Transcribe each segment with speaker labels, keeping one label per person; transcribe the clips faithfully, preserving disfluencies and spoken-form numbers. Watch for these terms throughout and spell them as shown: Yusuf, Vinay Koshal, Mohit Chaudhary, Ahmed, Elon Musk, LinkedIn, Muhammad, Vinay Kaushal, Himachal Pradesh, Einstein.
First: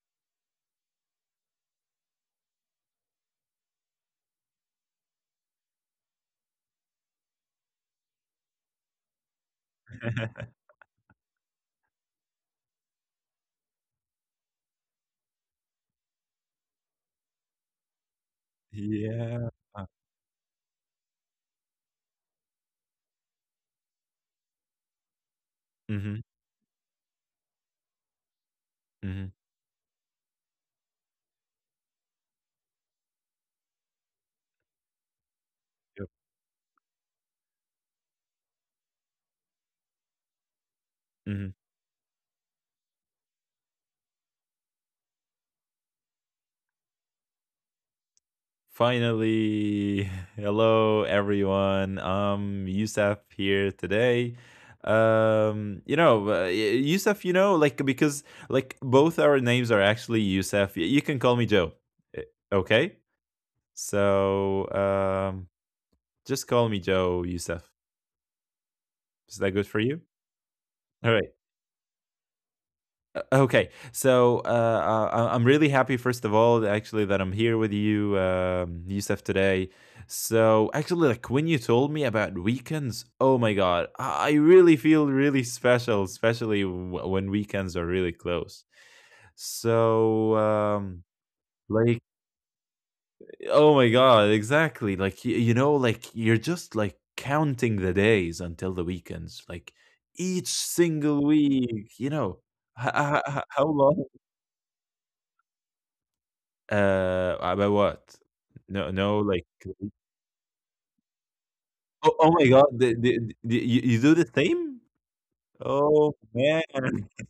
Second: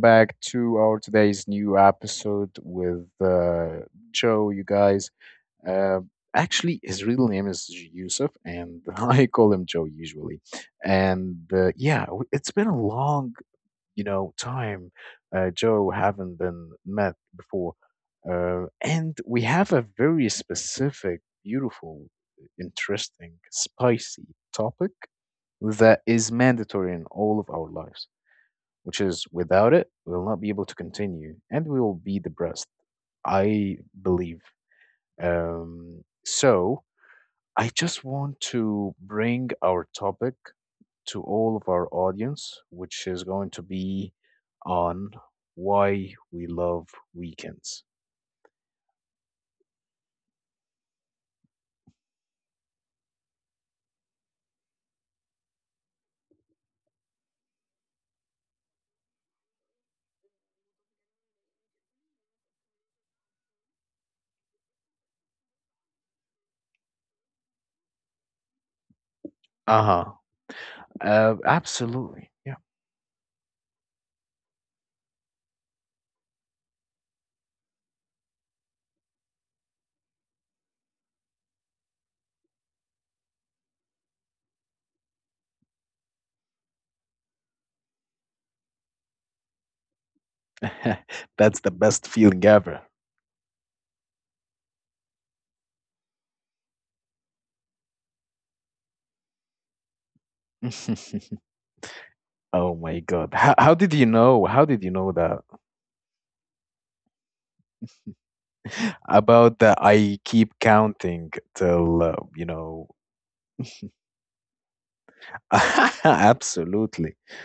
Speaker 1: back to our today's new episode with uh, Joe. You guys, uh, actually, his real name is Yusuf, and I call him Joe usually. And uh, yeah, w- it's been a long, you know, time. Uh, Joe haven't been met before, uh, and we
Speaker 2: Yeah.
Speaker 1: have a very specific, beautiful, interesting, spicy topic that
Speaker 2: Mhm,
Speaker 1: is mandatory in all of our lives, which is,
Speaker 2: mhm,
Speaker 1: without it, we will not be able to continue and we will be depressed, I believe. Um,
Speaker 2: yep,
Speaker 1: so I just want to bring our topic to
Speaker 2: mhm.
Speaker 1: all of our audience, which is going to be on why we love weekends.
Speaker 2: Finally, hello everyone. Um, Yusuf here today. Um, you know, uh, y- Yusuf, you know, like because like both our names are actually Yusuf. Y- You can call me Joe. eh, Okay? So, um, just call me Joe Yusuf. Is that good for you?
Speaker 1: Uh-huh.
Speaker 2: All
Speaker 1: Uh,
Speaker 2: right.
Speaker 1: absolutely. Yeah.
Speaker 2: Okay, so uh, I- I'm really happy, first of all, actually, that I'm here with you, um, Yusuf, today. So, actually, like when you told me about weekends, oh my God, I I really feel really special, especially w- when weekends are really close. So, um,
Speaker 1: That's the best
Speaker 2: like,
Speaker 1: feeling ever.
Speaker 2: oh my God, exactly. Like, you, you know, like you're just like counting the days until the weekends, like each single week, you know,
Speaker 1: Oh my God.
Speaker 2: how,
Speaker 1: How, how
Speaker 2: how
Speaker 1: did you
Speaker 2: long?
Speaker 1: know? How did you know that?
Speaker 2: Uh, about what? No, no,
Speaker 1: About
Speaker 2: like,
Speaker 1: that, I keep counting till, uh,
Speaker 2: oh,
Speaker 1: you
Speaker 2: oh my god,
Speaker 1: know,
Speaker 2: the the the you you do the same? Oh, man.
Speaker 1: Absolutely.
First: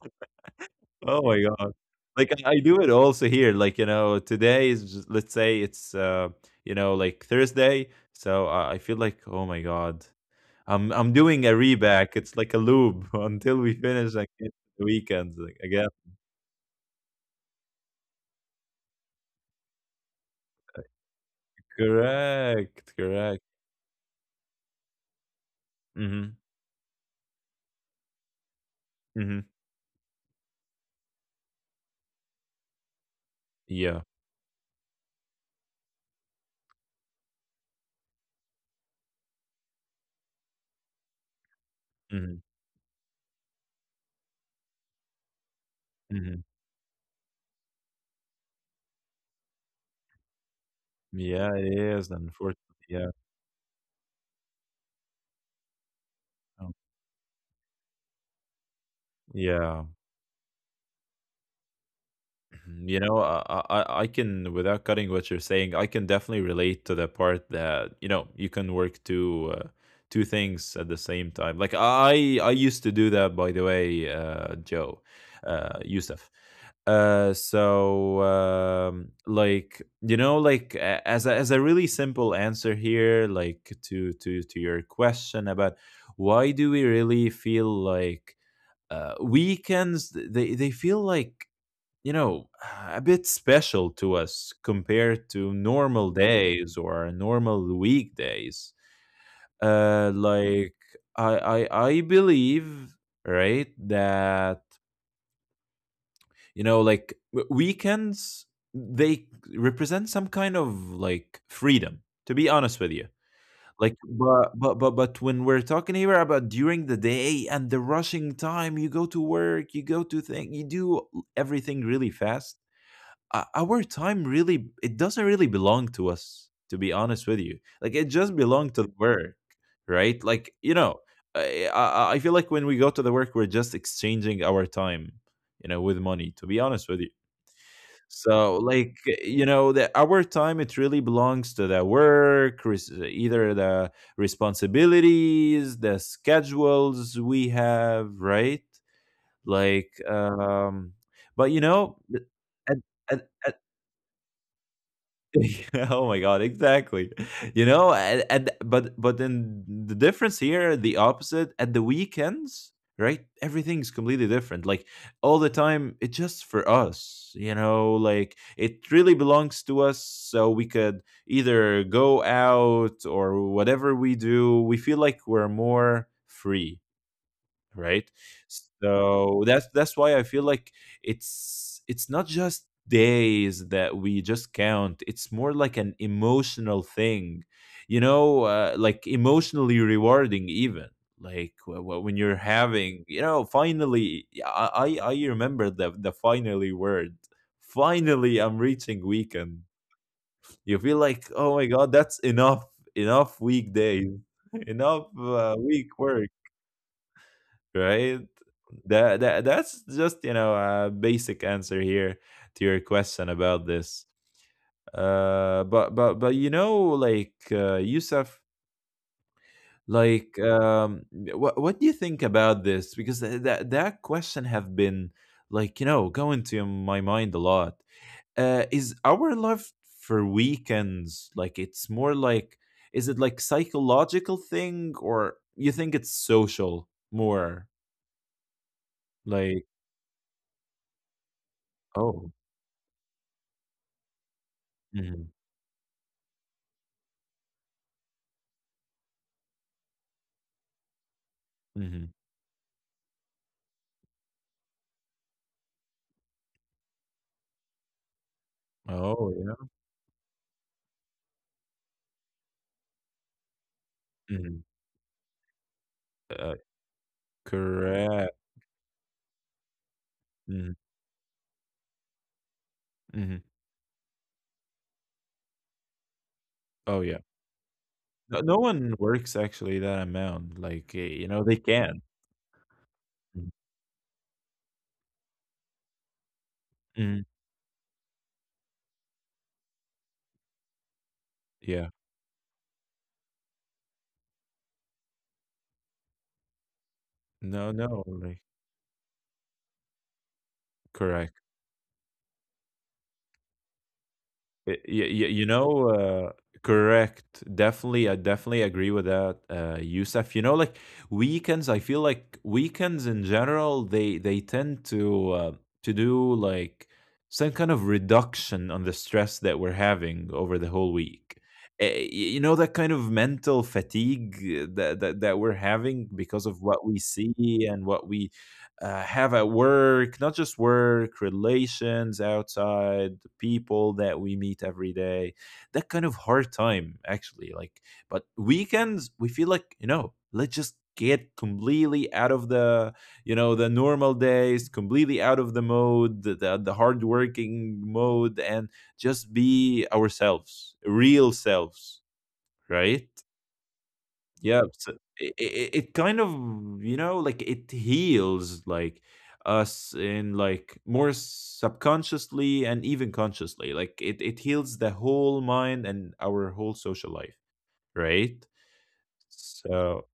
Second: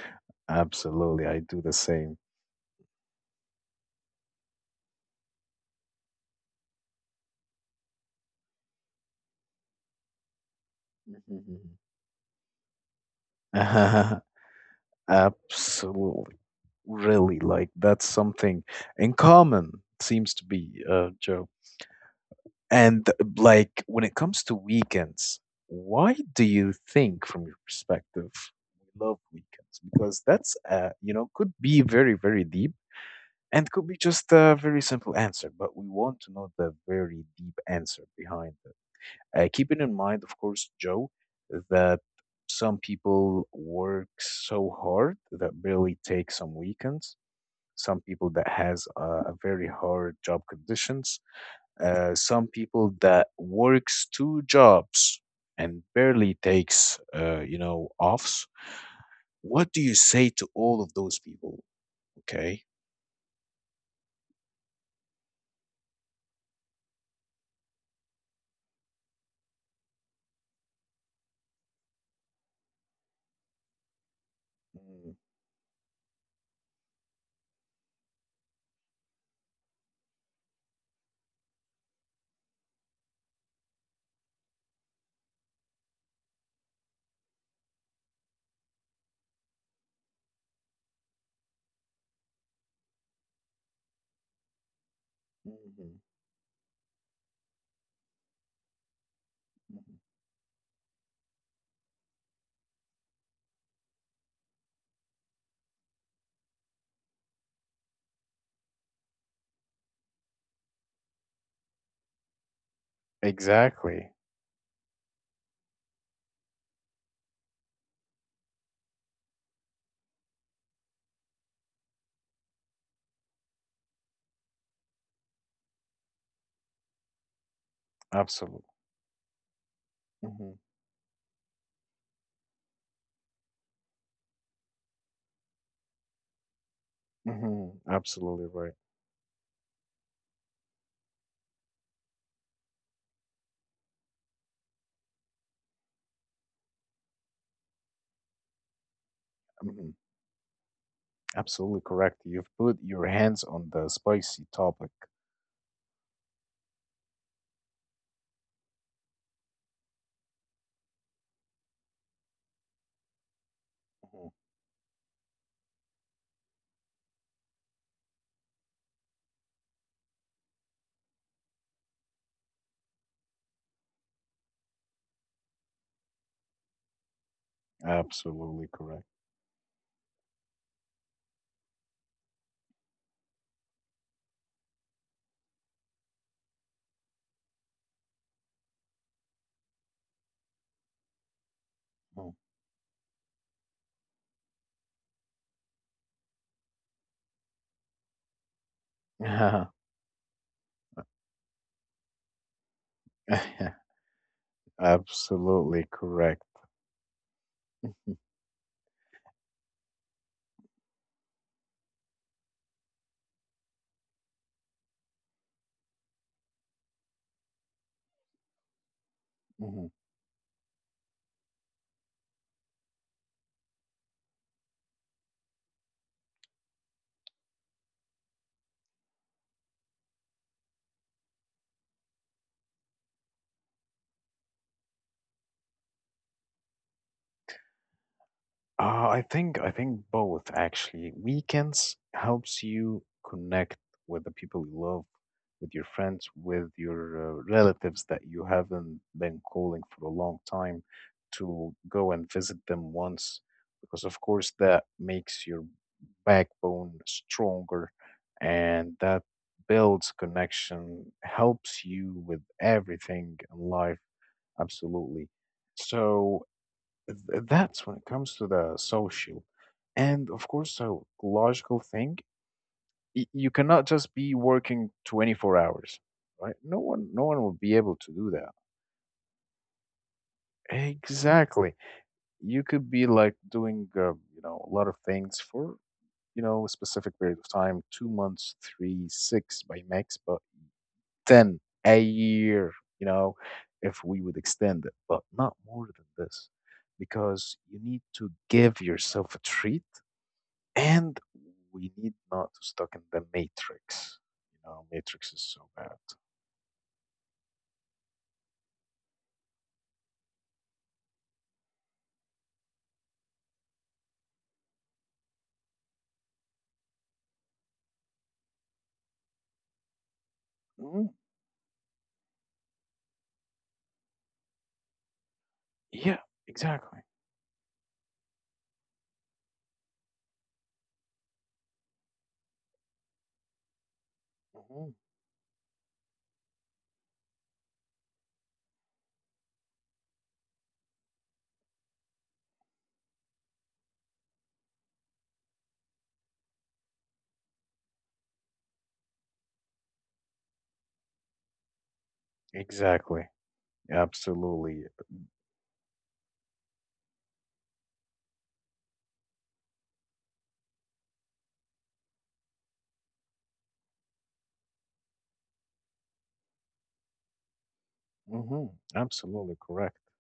Speaker 2: Oh
Speaker 1: Absolutely. I
Speaker 2: my
Speaker 1: do the
Speaker 2: god.
Speaker 1: same.
Speaker 2: Like, I I do it also here, like, you know, today is just, let's say it's, uh, you know, like, Thursday, so I I feel like, "Oh my god, I'm I'm doing a
Speaker 1: Mhm.
Speaker 2: reback. It's like a loop" until we finish, like, the weekends, like, again.
Speaker 1: Absolutely. Really. Like, that's something in common, seems to be, uh, Joe.
Speaker 2: Correct,
Speaker 1: And,
Speaker 2: correct.
Speaker 1: like, when it comes to weekends, why
Speaker 2: Mhm,
Speaker 1: do you think, from your perspective, we love
Speaker 2: mhm.
Speaker 1: weekends? Because that's, uh, you know, could be very, very deep and could be
Speaker 2: Yeah.
Speaker 1: just a very simple answer, but we want to know the very deep answer behind it. Uh, keeping in mind, of course, Joe, that
Speaker 2: Mhm,
Speaker 1: some people work so hard that barely take
Speaker 2: mhm.
Speaker 1: some weekends. Some people that has a, a very hard job conditions.
Speaker 2: Yeah, it is,
Speaker 1: Uh, some
Speaker 2: unfortunately,
Speaker 1: people
Speaker 2: yeah.
Speaker 1: that works two jobs and barely
Speaker 2: Um,
Speaker 1: takes, uh, you know, offs. What do
Speaker 2: yeah,
Speaker 1: you say to all of those people? Okay.
Speaker 2: you know, I, I I I can, without cutting what you're saying, I can definitely relate to the part that you know you can work two uh, two things at the same time. Like I I used to do that, by the way, uh, Joe,
Speaker 1: Mm,
Speaker 2: uh, Yusuf. Uh, so um, like, you know, like a- as a, as a really simple answer here, like to to to your question about why do we really feel like uh, weekends th- they they feel like, you know, a bit special to us compared to
Speaker 1: mhm,
Speaker 2: normal days or normal weekdays.
Speaker 1: mhm.
Speaker 2: Uh, like I, I, I believe, right, that you know, like w- weekends, they represent some kind of like freedom. To be honest with you, like,
Speaker 1: Exactly.
Speaker 2: but but but but when we're talking here about during the day and the rushing time, you go to work, you go to thing, you do everything really fast. O- our time really, it doesn't really belong to us, to be honest with you. Like, it just
Speaker 1: Absolutely.
Speaker 2: belonged to the work, right?
Speaker 1: Hmm
Speaker 2: Like, you know, I, I I feel like when we go to the work, we're just exchanging our time, you know, with money, to be honest with you.
Speaker 1: hmm Absolutely
Speaker 2: So,
Speaker 1: right.
Speaker 2: like, you know, the our time, it really belongs to the work, res- either the responsibilities, the schedules we have, right? Like,
Speaker 1: Mhm.
Speaker 2: um, but you
Speaker 1: Absolutely
Speaker 2: know,
Speaker 1: correct. You've
Speaker 2: at,
Speaker 1: put your hands
Speaker 2: at,
Speaker 1: on the spicy topic.
Speaker 2: oh my god, exactly, you know, and, and but but then the difference here, the opposite at the weekends, right? Everything's
Speaker 1: Mhm.
Speaker 2: completely different. Like, all the time, it's just for us, you know, like it really belongs to us, so we could either go out or whatever we do, we feel like we're more free, right?
Speaker 1: Absolutely correct.
Speaker 2: So that's that's why I feel like it's it's not just days that we just count. It's more like an emotional thing, you know, uh, like emotionally rewarding even. Like, wh- wh- when you're having, you know, finally, yeah, I I, I remember the the finally word. Finally, I'm reaching weekend.
Speaker 1: Mhm.
Speaker 2: You feel like, oh my god, that's enough, enough weekdays, enough uh,
Speaker 1: Absolutely
Speaker 2: week work,
Speaker 1: correct. Mhm.
Speaker 2: right? That, that that's just, you know, a basic answer here to your question about this. Uh, but but but you know, like, uh, Yusuf,
Speaker 1: Mhm.
Speaker 2: like, um, what what do you think about this? Because th- that that question have been, like, you know, going to my mind a lot. Uh, is our love for weekends, like it's more like, is it like psychological thing, or you think it's social more,
Speaker 1: Uh, I think
Speaker 2: like,
Speaker 1: I think both, actually. Weekends
Speaker 2: oh.
Speaker 1: helps you connect with the people you love,
Speaker 2: Mhm,
Speaker 1: with your friends, with your uh, relatives that you haven't been calling for a long time, to
Speaker 2: mhm.
Speaker 1: go and visit them once, because of course that makes your backbone stronger, and that
Speaker 2: Oh, yeah.
Speaker 1: builds connection, helps you with everything in life,
Speaker 2: Mhm.
Speaker 1: absolutely. So
Speaker 2: Uh,
Speaker 1: th- that's when it
Speaker 2: correct.
Speaker 1: comes to the social, and of course
Speaker 2: Mhm,
Speaker 1: psychological thing. Y-
Speaker 2: mhm.
Speaker 1: you cannot just be working twenty-four hours. Right, no
Speaker 2: Oh,
Speaker 1: one,
Speaker 2: yeah.
Speaker 1: no one will be able to do
Speaker 2: No
Speaker 1: that,
Speaker 2: no one works actually that amount, like, eh, you know, they
Speaker 1: exactly.
Speaker 2: can.
Speaker 1: You could be like
Speaker 2: Mhm,
Speaker 1: doing, uh, you know a lot of things for, you know, a specific
Speaker 2: mhm.
Speaker 1: period of time: two months, three, six by max, but ten
Speaker 2: Yeah.
Speaker 1: a year, you know, if we would extend it. But not more than this, because
Speaker 2: No,
Speaker 1: you need
Speaker 2: no,
Speaker 1: to
Speaker 2: like,
Speaker 1: give yourself a treat. And
Speaker 2: correct.
Speaker 1: we need not to stuck in the matrix. You know,
Speaker 2: Y- y-
Speaker 1: matrix
Speaker 2: y-
Speaker 1: is
Speaker 2: you
Speaker 1: so
Speaker 2: know,
Speaker 1: bad.
Speaker 2: uh, correct. Definitely, I definitely agree with that, uh, Yusuf. You know, like weekends, I feel like weekends in general, they they tend to, uh, to do like some kind of reduction on the stress that we're having over the whole
Speaker 1: Hmm
Speaker 2: week. Uh, y- You know, that kind of mental fatigue, uh, that, that that we're having
Speaker 1: Yeah,
Speaker 2: because of what we
Speaker 1: exactly.
Speaker 2: see and what we uh, have at work, not just work, relations outside, the people that we meet
Speaker 1: hmm
Speaker 2: every day, that kind of hard time, actually. Like, but weekends, we feel like, you know, let's just get completely out of the, you know, the normal days, completely out of the mode, the, the, the hard working mode, and just be ourselves, real selves, right?
Speaker 1: Exactly.
Speaker 2: Yeah,
Speaker 1: Absolutely.
Speaker 2: so it, it it kind of, you know, like it heals like us in like more subconsciously and even consciously. Like, it it heals the whole mind and our whole social life, right?
Speaker 1: Hmm Absolutely correct.
Speaker 2: So,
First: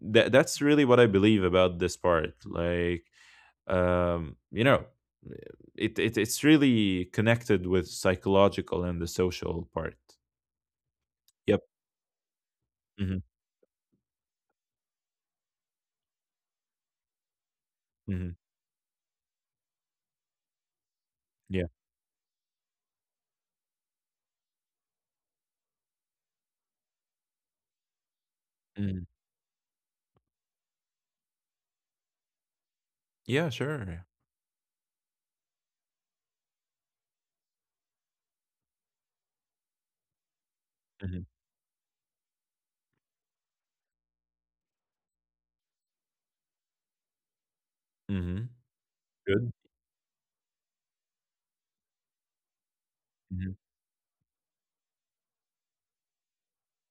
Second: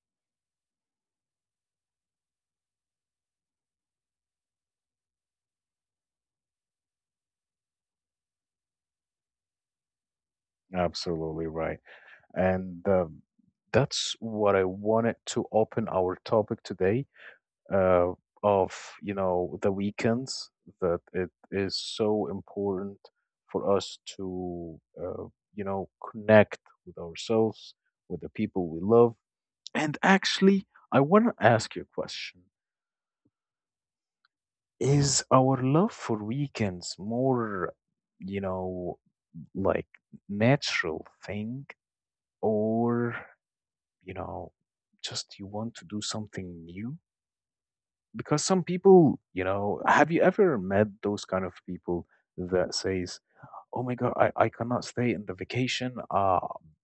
Speaker 2: that that's really what I believe about this part. Like, um, you know, it, it it's really connected with psychological and the social part.
Speaker 1: Absolutely
Speaker 2: Yep.
Speaker 1: right. And
Speaker 2: Hmm.
Speaker 1: um, that's what I wanted to open our topic today, uh,
Speaker 2: Hmm.
Speaker 1: of, you know, the weekends, that it
Speaker 2: Yeah.
Speaker 1: is so important for us to, uh, you know, connect with ourselves, with the people we
Speaker 2: Hmm.
Speaker 1: love. And, actually, I want to ask you a question.
Speaker 2: Yeah. Sure.
Speaker 1: Is our love for weekends more, you know, like, natural
Speaker 2: Hmm.
Speaker 1: thing, or, you know, just you want to do something new?
Speaker 2: Hmm.
Speaker 1: Because some people, you
Speaker 2: Good.
Speaker 1: know, have you ever met those kind of people that says,
Speaker 2: Mhm.
Speaker 1: "Oh my god, i, I cannot stay in the vacation, uh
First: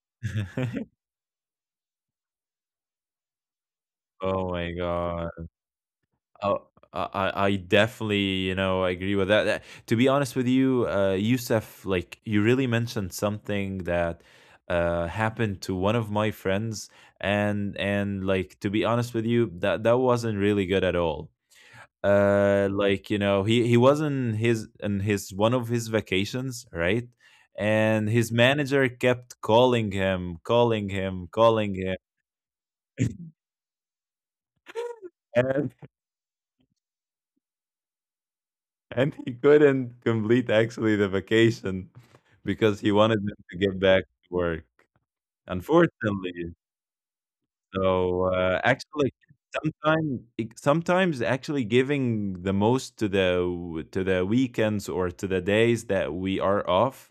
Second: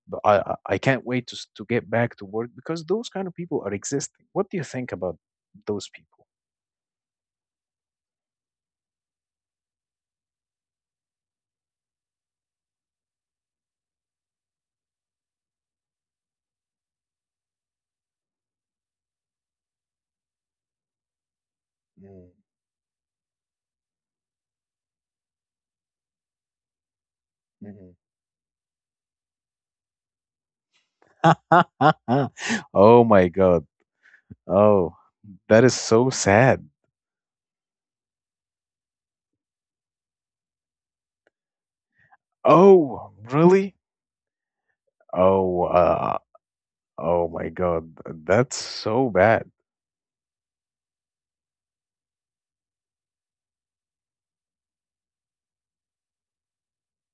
Speaker 1: but I, I I can't wait to, s- to get back to work"? Because those kind of people are existing.
Speaker 2: Oh
Speaker 1: What do you
Speaker 2: my
Speaker 1: think about
Speaker 2: god.
Speaker 1: those people?
Speaker 2: Oh, I I I definitely, you know, agree with that. That- To be honest with you, uh, Youssef, like you really mentioned something that uh happened to one of my friends, and and like, to be honest with you, that that wasn't really good at all. Uh, like, you know, he he was in his, in his one of his vacations, right?
Speaker 1: Mm,
Speaker 2: And his manager kept calling him, calling him, calling him.
Speaker 1: mhm. Oh my god. Oh, that is so sad.
Speaker 2: And he couldn't complete actually the vacation because he
Speaker 1: Oh,
Speaker 2: wanted them to
Speaker 1: really.
Speaker 2: get back to work.
Speaker 1: Oh, uh,
Speaker 2: Unfortunately,
Speaker 1: oh my god,
Speaker 2: so,
Speaker 1: that's
Speaker 2: uh,
Speaker 1: so
Speaker 2: actually,
Speaker 1: bad.
Speaker 2: sometimes, sometimes actually giving the most to the w to the weekends or to the days that we are off,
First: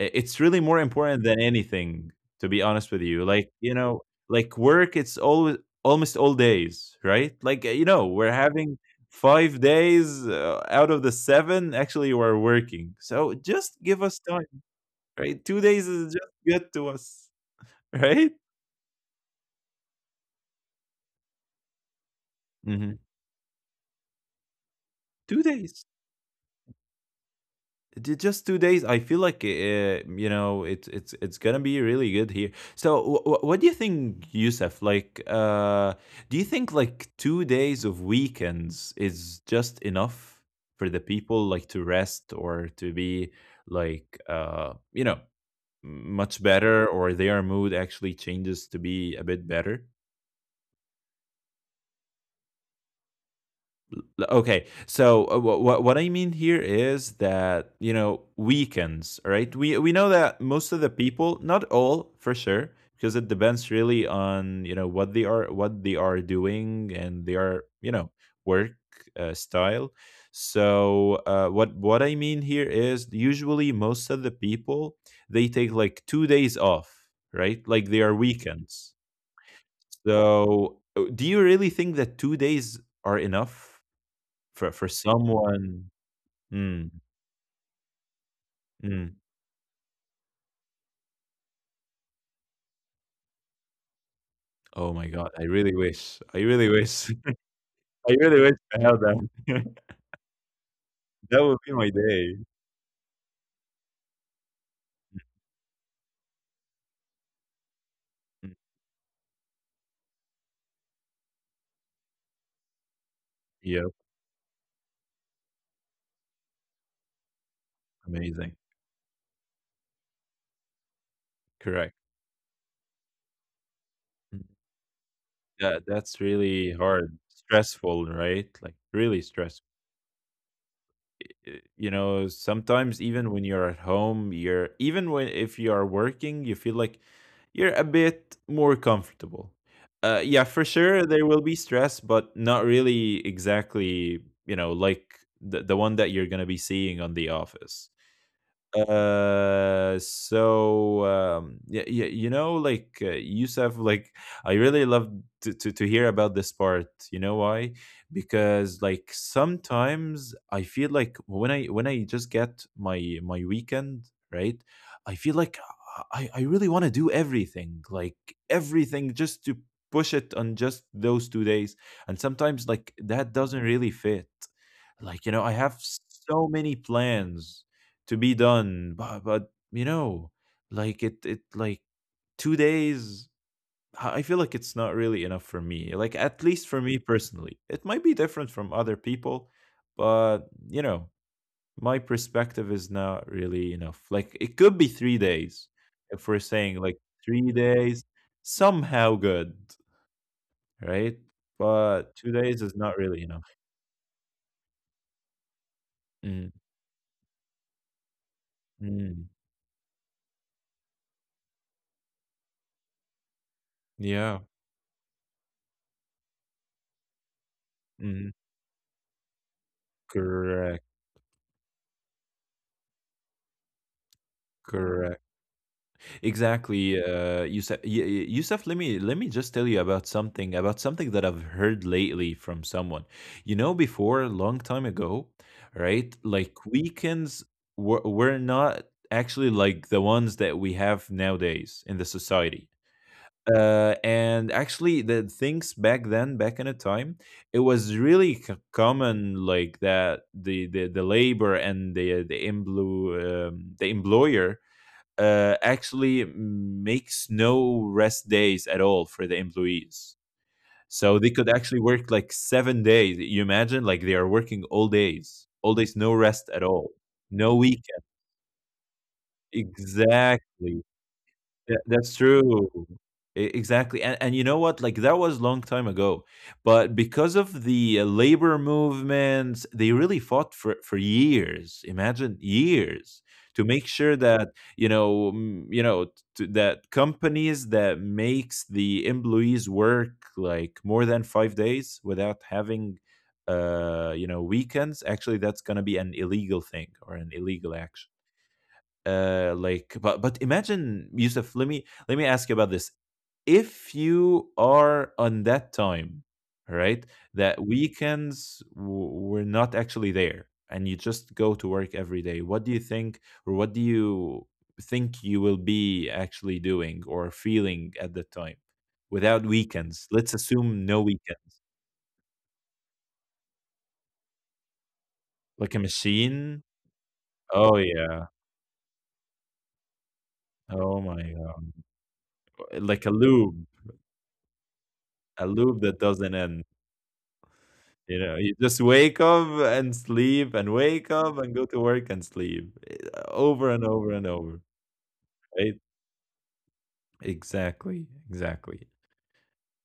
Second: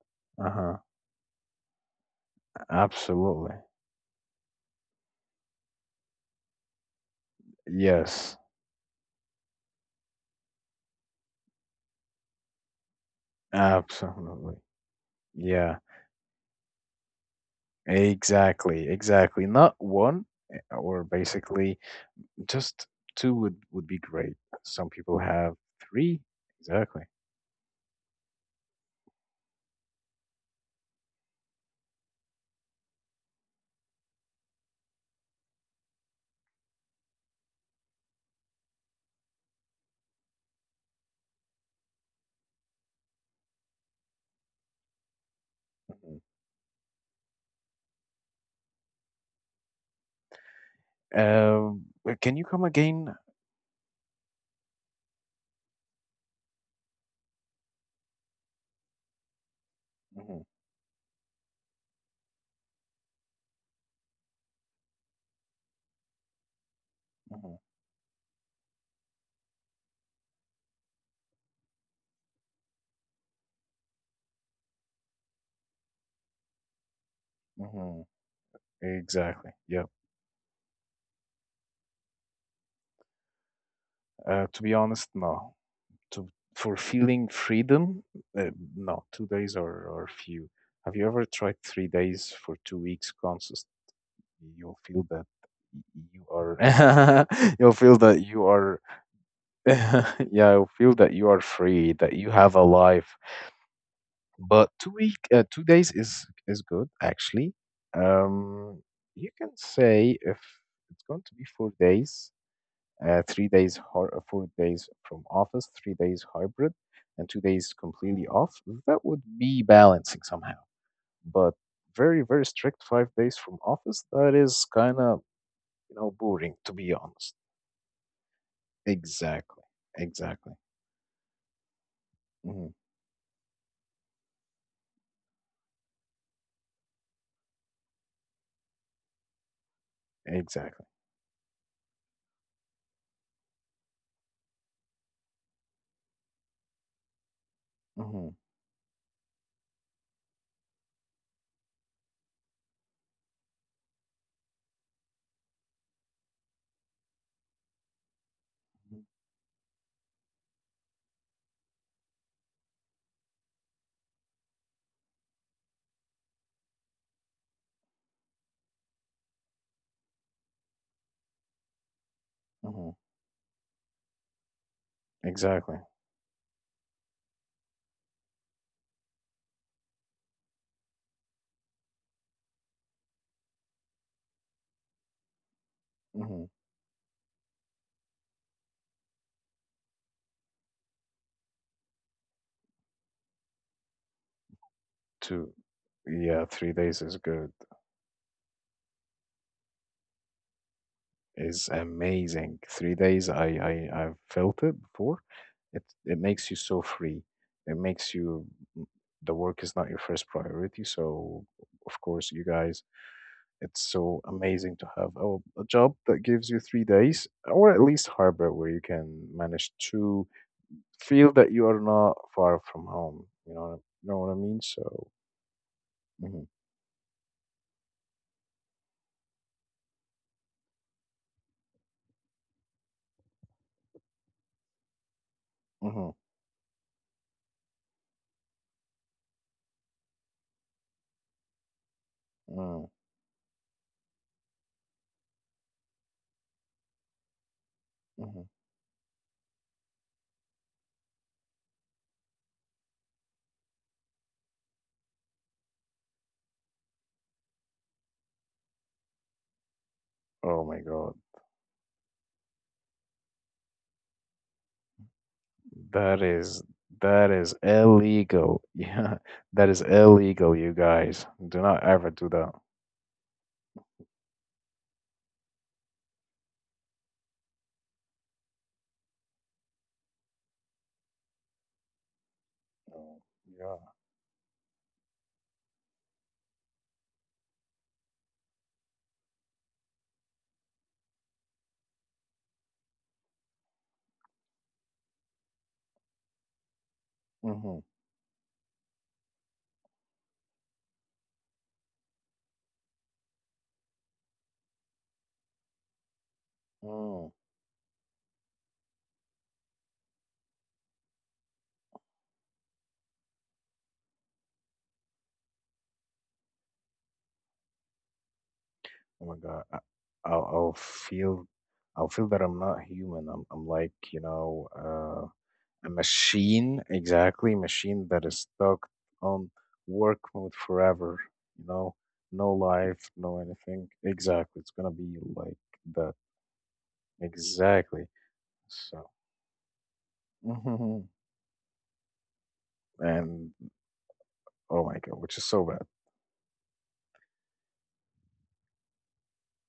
Speaker 2: I it's really
Speaker 1: Uh-huh.
Speaker 2: more important than anything, to be honest with you. Like,
Speaker 1: Absolutely.
Speaker 2: you know, like work, it's always almost all days, right? Like, uh, you know, we're
Speaker 1: Yes.
Speaker 2: having five days, uh, out of the seven, actually we're working. So just give us time,
Speaker 1: Absolutely.
Speaker 2: right? two
Speaker 1: Yeah,
Speaker 2: days is just good to us, right?
Speaker 1: exactly, exactly. Not one, eh, or basically just
Speaker 2: Mhm.
Speaker 1: two would would be great. Some people
Speaker 2: two
Speaker 1: have
Speaker 2: days.
Speaker 1: three. Exactly.
Speaker 2: Ju- just two days, I feel like, uh, you know, it's it's it's gonna be really good here. So, wh- wh- what do you think, Yusuf, like, uh, do you think like two days of weekends is just enough for the people like to rest, or to be like, uh, you know,
Speaker 1: Mhm.
Speaker 2: much better, or their mood actually changes to be a bit better?
Speaker 1: Um, but can you come again?
Speaker 2: Okay, so, uh, what what I mean here is that, you know, weekends, right? We we know
Speaker 1: Mhm,
Speaker 2: that most of the people, not all for sure, because it depends really on, you know, what they are, what they are doing, and
Speaker 1: mhm,
Speaker 2: their, you know, work, uh, style. So, uh, what what I mean here is usually most of the people, they take like two days off, right? Like, they
Speaker 1: mhm.
Speaker 2: are weekends.
Speaker 1: Exactly. Yeah.
Speaker 2: So, uh, do you really think that two days are enough?
Speaker 1: Uh, to
Speaker 2: For
Speaker 1: be
Speaker 2: for
Speaker 1: honest, no.
Speaker 2: someone,
Speaker 1: To, for
Speaker 2: mm,
Speaker 1: feeling freedom, uh, no.
Speaker 2: mm.
Speaker 1: Two days are are few. Have you ever tried three days for two weeks consist? You'll
Speaker 2: Oh my
Speaker 1: feel that
Speaker 2: god, I really wish.
Speaker 1: you
Speaker 2: I
Speaker 1: are
Speaker 2: really wish.
Speaker 1: you'll feel
Speaker 2: I
Speaker 1: that
Speaker 2: really
Speaker 1: you
Speaker 2: wish I
Speaker 1: are
Speaker 2: had that.
Speaker 1: yeah, you'll feel that you
Speaker 2: That
Speaker 1: are
Speaker 2: would be my
Speaker 1: free, that you
Speaker 2: day.
Speaker 1: have a life. But two week uh, two days is is good, actually.
Speaker 2: Mhm.
Speaker 1: um you can say, if it's going to be four days, uh, three days
Speaker 2: Yep,
Speaker 1: hor- uh, four days from office, three days hybrid, and two days completely
Speaker 2: amazing.
Speaker 1: off, that would be balancing somehow. But
Speaker 2: Correct.
Speaker 1: very, very strict five days from office, that
Speaker 2: Mm.
Speaker 1: is kind of,
Speaker 2: That
Speaker 1: you know,
Speaker 2: that's
Speaker 1: boring,
Speaker 2: really
Speaker 1: to be
Speaker 2: hard.
Speaker 1: honest.
Speaker 2: Stressful, right? Like, really
Speaker 1: Exactly.
Speaker 2: stressful.
Speaker 1: Exactly.
Speaker 2: Eh, you know,
Speaker 1: hmm
Speaker 2: sometimes even when you're at home, you're, even when if you are working, you feel like you're a bit more comfortable. Uh, yeah, for
Speaker 1: Exactly.
Speaker 2: sure there will be stress, but not really exactly, you know, like the, the one that you're gonna be seeing on the office.
Speaker 1: hmm
Speaker 2: Uh, so, um, yeah, yeah, you know, like, uh, Yusuf, like, I really love to, to to hear about this part. You know why? Because like, sometimes I feel like when I, when I just get my my weekend, right? I feel like I I really want to do everything, like everything, just to push it on just those two days. And sometimes like
Speaker 1: hmm
Speaker 2: that doesn't really fit. Like, you know, I
Speaker 1: Exactly.
Speaker 2: have so many plans to be done. But, but you know, like it, it like two days. I I feel like it's not really enough for me. Like, at
Speaker 1: hmm
Speaker 2: least for me personally, it might be different from other people, but, you know, my perspective is not really enough. Like, it could be three
Speaker 1: Two.
Speaker 2: days if we're
Speaker 1: Yeah, three
Speaker 2: saying like
Speaker 1: days is
Speaker 2: three
Speaker 1: good.
Speaker 2: days somehow good, right?
Speaker 1: Is
Speaker 2: But two
Speaker 1: amazing.
Speaker 2: days is
Speaker 1: Three
Speaker 2: not really
Speaker 1: days.
Speaker 2: enough.
Speaker 1: I I I've felt it before. It it makes
Speaker 2: Mm,
Speaker 1: you so free. It makes you. Mm.
Speaker 2: mm,
Speaker 1: The work is not your first priority. So, of course, you guys, it's so
Speaker 2: yeah.
Speaker 1: amazing to have a, a job that gives you three days, or at least
Speaker 2: Mm,
Speaker 1: harbor where you can manage two,
Speaker 2: correct.
Speaker 1: feel that you are not far from home. You know, you know what I mean? So,
Speaker 2: Correct.
Speaker 1: hmm
Speaker 2: Exactly, uh, Yousef. Y- y- Yousef, let me let me just tell you about something, about something that I've heard lately from someone. You know, before a long time ago, right?
Speaker 1: hmm
Speaker 2: Like, weekends were were not actually like the ones that we have nowadays in the society.
Speaker 1: mm
Speaker 2: Uh, and actually, the things back then, back in a time, it was really
Speaker 1: hmm
Speaker 2: c- common like that the the the labor and the the emplo- um, the employer uh, actually makes no rest days at all for the employees.
Speaker 1: oh my God,
Speaker 2: So they could actually work like seven days. You imagine, like they are working all days, all days, no
Speaker 1: that
Speaker 2: rest at
Speaker 1: is,
Speaker 2: all,
Speaker 1: that
Speaker 2: no
Speaker 1: is
Speaker 2: weekend.
Speaker 1: illegal. Yeah, that is illegal. You
Speaker 2: Exactly.
Speaker 1: guys, do
Speaker 2: Yeah,
Speaker 1: not ever
Speaker 2: that's
Speaker 1: do that.
Speaker 2: true. E exactly, and and you know what? Like, that was long time ago, but because of the uh, labor movements, they really fought for for years, imagine, years,
Speaker 1: Oh,
Speaker 2: to
Speaker 1: yeah.
Speaker 2: make sure that, you know, mm, you know, t that companies that makes the employees work, like, more than five days without having, uh, you know, weekends, actually, that's gonna be an illegal thing or an illegal
Speaker 1: Mm-hmm.
Speaker 2: action. uh like but but imagine, Yusuf, let me let me ask you about this. If you are on that time, right,
Speaker 1: Mm.
Speaker 2: that weekends w- were not actually there, and you just go to work every day, what do you think, or what do you think you will be actually doing or feeling at the time
Speaker 1: Oh my
Speaker 2: without
Speaker 1: God. I,
Speaker 2: weekends? Let's
Speaker 1: I'll, I'll
Speaker 2: assume no
Speaker 1: feel,
Speaker 2: weekends.
Speaker 1: I'll feel that I'm not human. I'm, I'm like, you know, uh,
Speaker 2: Like a
Speaker 1: a
Speaker 2: machine.
Speaker 1: machine, exactly,
Speaker 2: Oh
Speaker 1: machine
Speaker 2: yeah.
Speaker 1: that is stuck on work mode
Speaker 2: Oh my
Speaker 1: forever, you
Speaker 2: god.
Speaker 1: know, no
Speaker 2: Like a
Speaker 1: life, no
Speaker 2: loop,
Speaker 1: anything. Exactly. It's gonna be
Speaker 2: a
Speaker 1: like
Speaker 2: loop that
Speaker 1: that.
Speaker 2: doesn't end.
Speaker 1: Exactly.
Speaker 2: You know, you just wake
Speaker 1: So,
Speaker 2: up and sleep and wake
Speaker 1: mhm.
Speaker 2: up and go to work and sleep eh,
Speaker 1: And
Speaker 2: over and over and over,
Speaker 1: oh my God, which is
Speaker 2: right?
Speaker 1: so bad.
Speaker 2: Exactly, exactly.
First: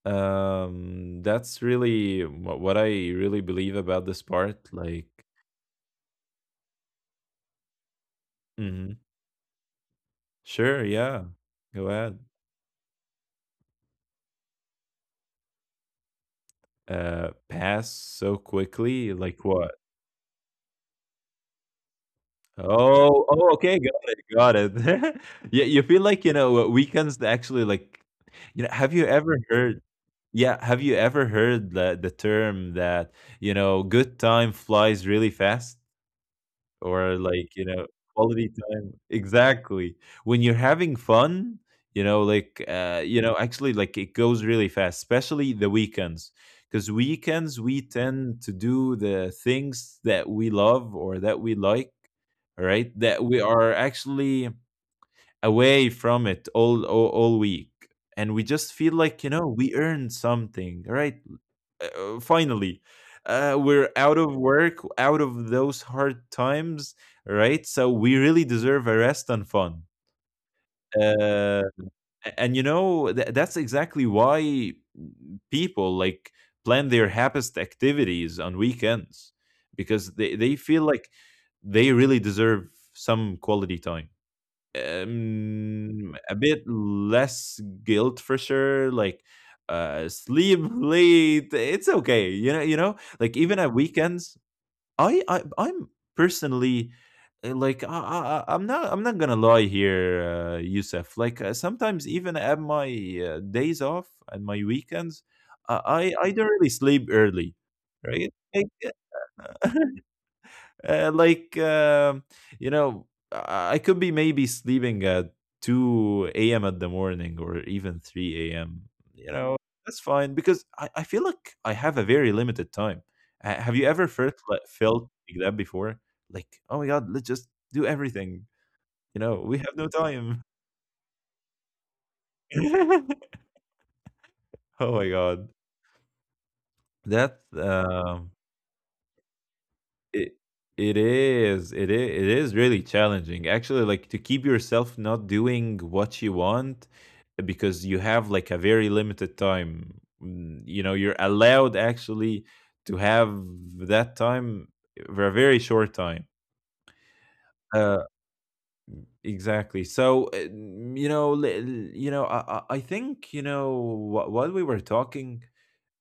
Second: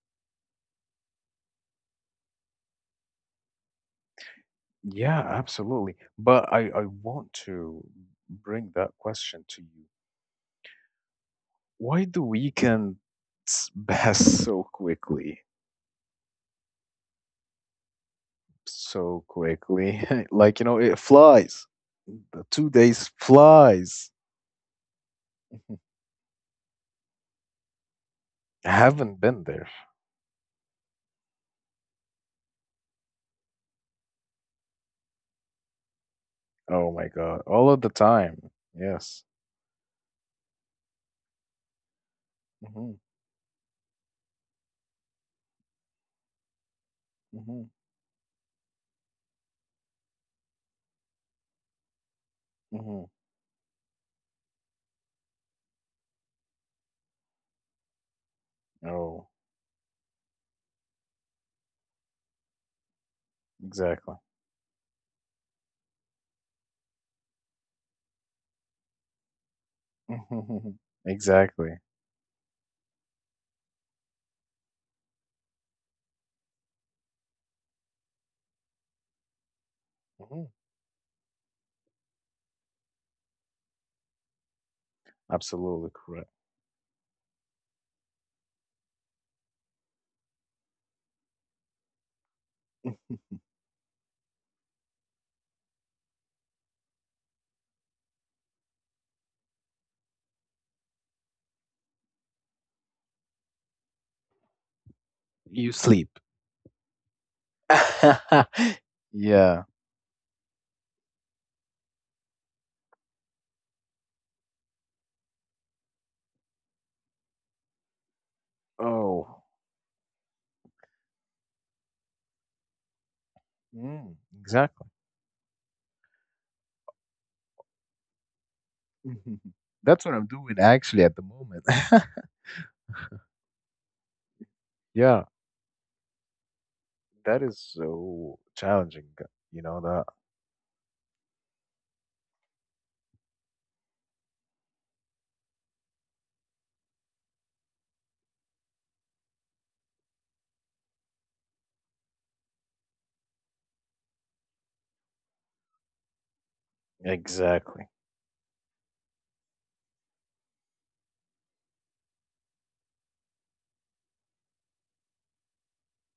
Speaker 2: Um, that's really what, what I really believe about this part.
Speaker 1: Yeah,
Speaker 2: Like,
Speaker 1: absolutely. But I, I want to bring that
Speaker 2: mhm.
Speaker 1: question to you.
Speaker 2: Sure, yeah, go
Speaker 1: Why do
Speaker 2: ahead.
Speaker 1: weekends pass so quickly?
Speaker 2: Uh, pass so
Speaker 1: So
Speaker 2: quickly, like what?
Speaker 1: quickly. Like, you know, it flies. The two days
Speaker 2: Oh, oh, okay,
Speaker 1: flies.
Speaker 2: got it, got it.
Speaker 1: Mhm.
Speaker 2: Yeah, you feel like you know weekends actually like,
Speaker 1: I
Speaker 2: you know, have you
Speaker 1: haven't been
Speaker 2: ever
Speaker 1: there.
Speaker 2: heard? Yeah, have you ever heard the, the term that, you know, good time flies really fast,
Speaker 1: Oh my
Speaker 2: or
Speaker 1: God.
Speaker 2: like,
Speaker 1: All
Speaker 2: you
Speaker 1: of the
Speaker 2: know,
Speaker 1: time.
Speaker 2: quality time?
Speaker 1: Yes.
Speaker 2: Exactly. When you're having fun, you know, like,
Speaker 1: hmm
Speaker 2: uh, you know, actually, like it goes really fast, especially the weekends. Because
Speaker 1: hmm
Speaker 2: weekends, we tend to do the things that we love or that we like, right?
Speaker 1: hmm
Speaker 2: That we are actually away from it all, all, all week. And we just feel
Speaker 1: Oh,
Speaker 2: like, you know, we earned something, right? uh, uh, finally uh, we're
Speaker 1: exactly.
Speaker 2: out of work, out of those hard times, right? So we really deserve a rest and fun.
Speaker 1: Exactly.
Speaker 2: uh, a- and you know tha- that's exactly why people like plan their happiest activities on weekends because
Speaker 1: hmm
Speaker 2: they, they feel like they really deserve some quality time.
Speaker 1: Absolutely correct.
Speaker 2: Um, a bit less guilt for sure, like, uh, sleep late, it's okay, you know you know? Like, even at weekends, I I I'm personally, uh, like, I I I I'm not I'm not gonna lie here, uh, Youssef, like, uh, sometimes even at my, uh, days off and my weekends,
Speaker 1: You sleep.
Speaker 2: I I I don't really sleep early, right? Like
Speaker 1: Yeah.
Speaker 2: uh, like um you know, I I could be maybe sleeping at two a m at the morning or even three a m.
Speaker 1: Oh,
Speaker 2: You know, that's fine because I, I feel like I have a very limited time. Uh, have you
Speaker 1: mm,
Speaker 2: ever first like,
Speaker 1: exactly.
Speaker 2: felt like that before? Like, oh my god, let's just do everything. You
Speaker 1: Mhm.
Speaker 2: know, we have no
Speaker 1: That's what I'm doing,
Speaker 2: time.
Speaker 1: actually, at the moment.
Speaker 2: Oh my
Speaker 1: Yeah,
Speaker 2: god,
Speaker 1: that
Speaker 2: that.
Speaker 1: is so
Speaker 2: Um,
Speaker 1: challenging, you know that.
Speaker 2: It it is. It is it is really challenging. Actually, like to keep yourself not doing what you want uh, because you have like a very limited time. Mm. You know, you're allowed actually to have that time for a very short time.
Speaker 1: Exactly.
Speaker 2: Uh, exactly. So, uh, you know, li- li- you know, I, I I think, you know, what, what we were talking,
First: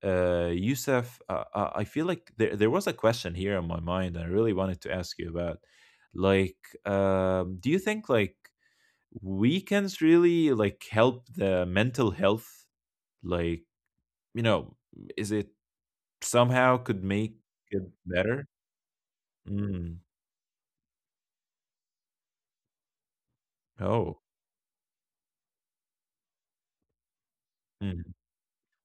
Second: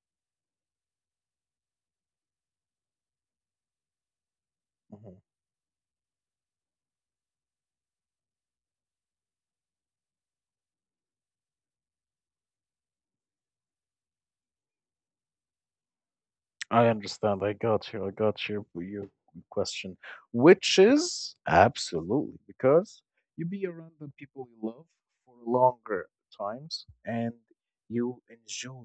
Speaker 2: uh, Yusuf, uh, uh, I feel like there there was a question here in my mind I really wanted to ask
Speaker 1: Mhm.
Speaker 2: you about. Like, um, do you think like weekends really like help the mental health? Like, you know, is it somehow
Speaker 1: I
Speaker 2: could make
Speaker 1: understand. I
Speaker 2: it
Speaker 1: got you. I
Speaker 2: better?
Speaker 1: got your your question,
Speaker 2: Mm.
Speaker 1: which is absolutely, because you be around the
Speaker 2: Oh.
Speaker 1: people you love for longer times, and
Speaker 2: Mm.
Speaker 1: you enjoy.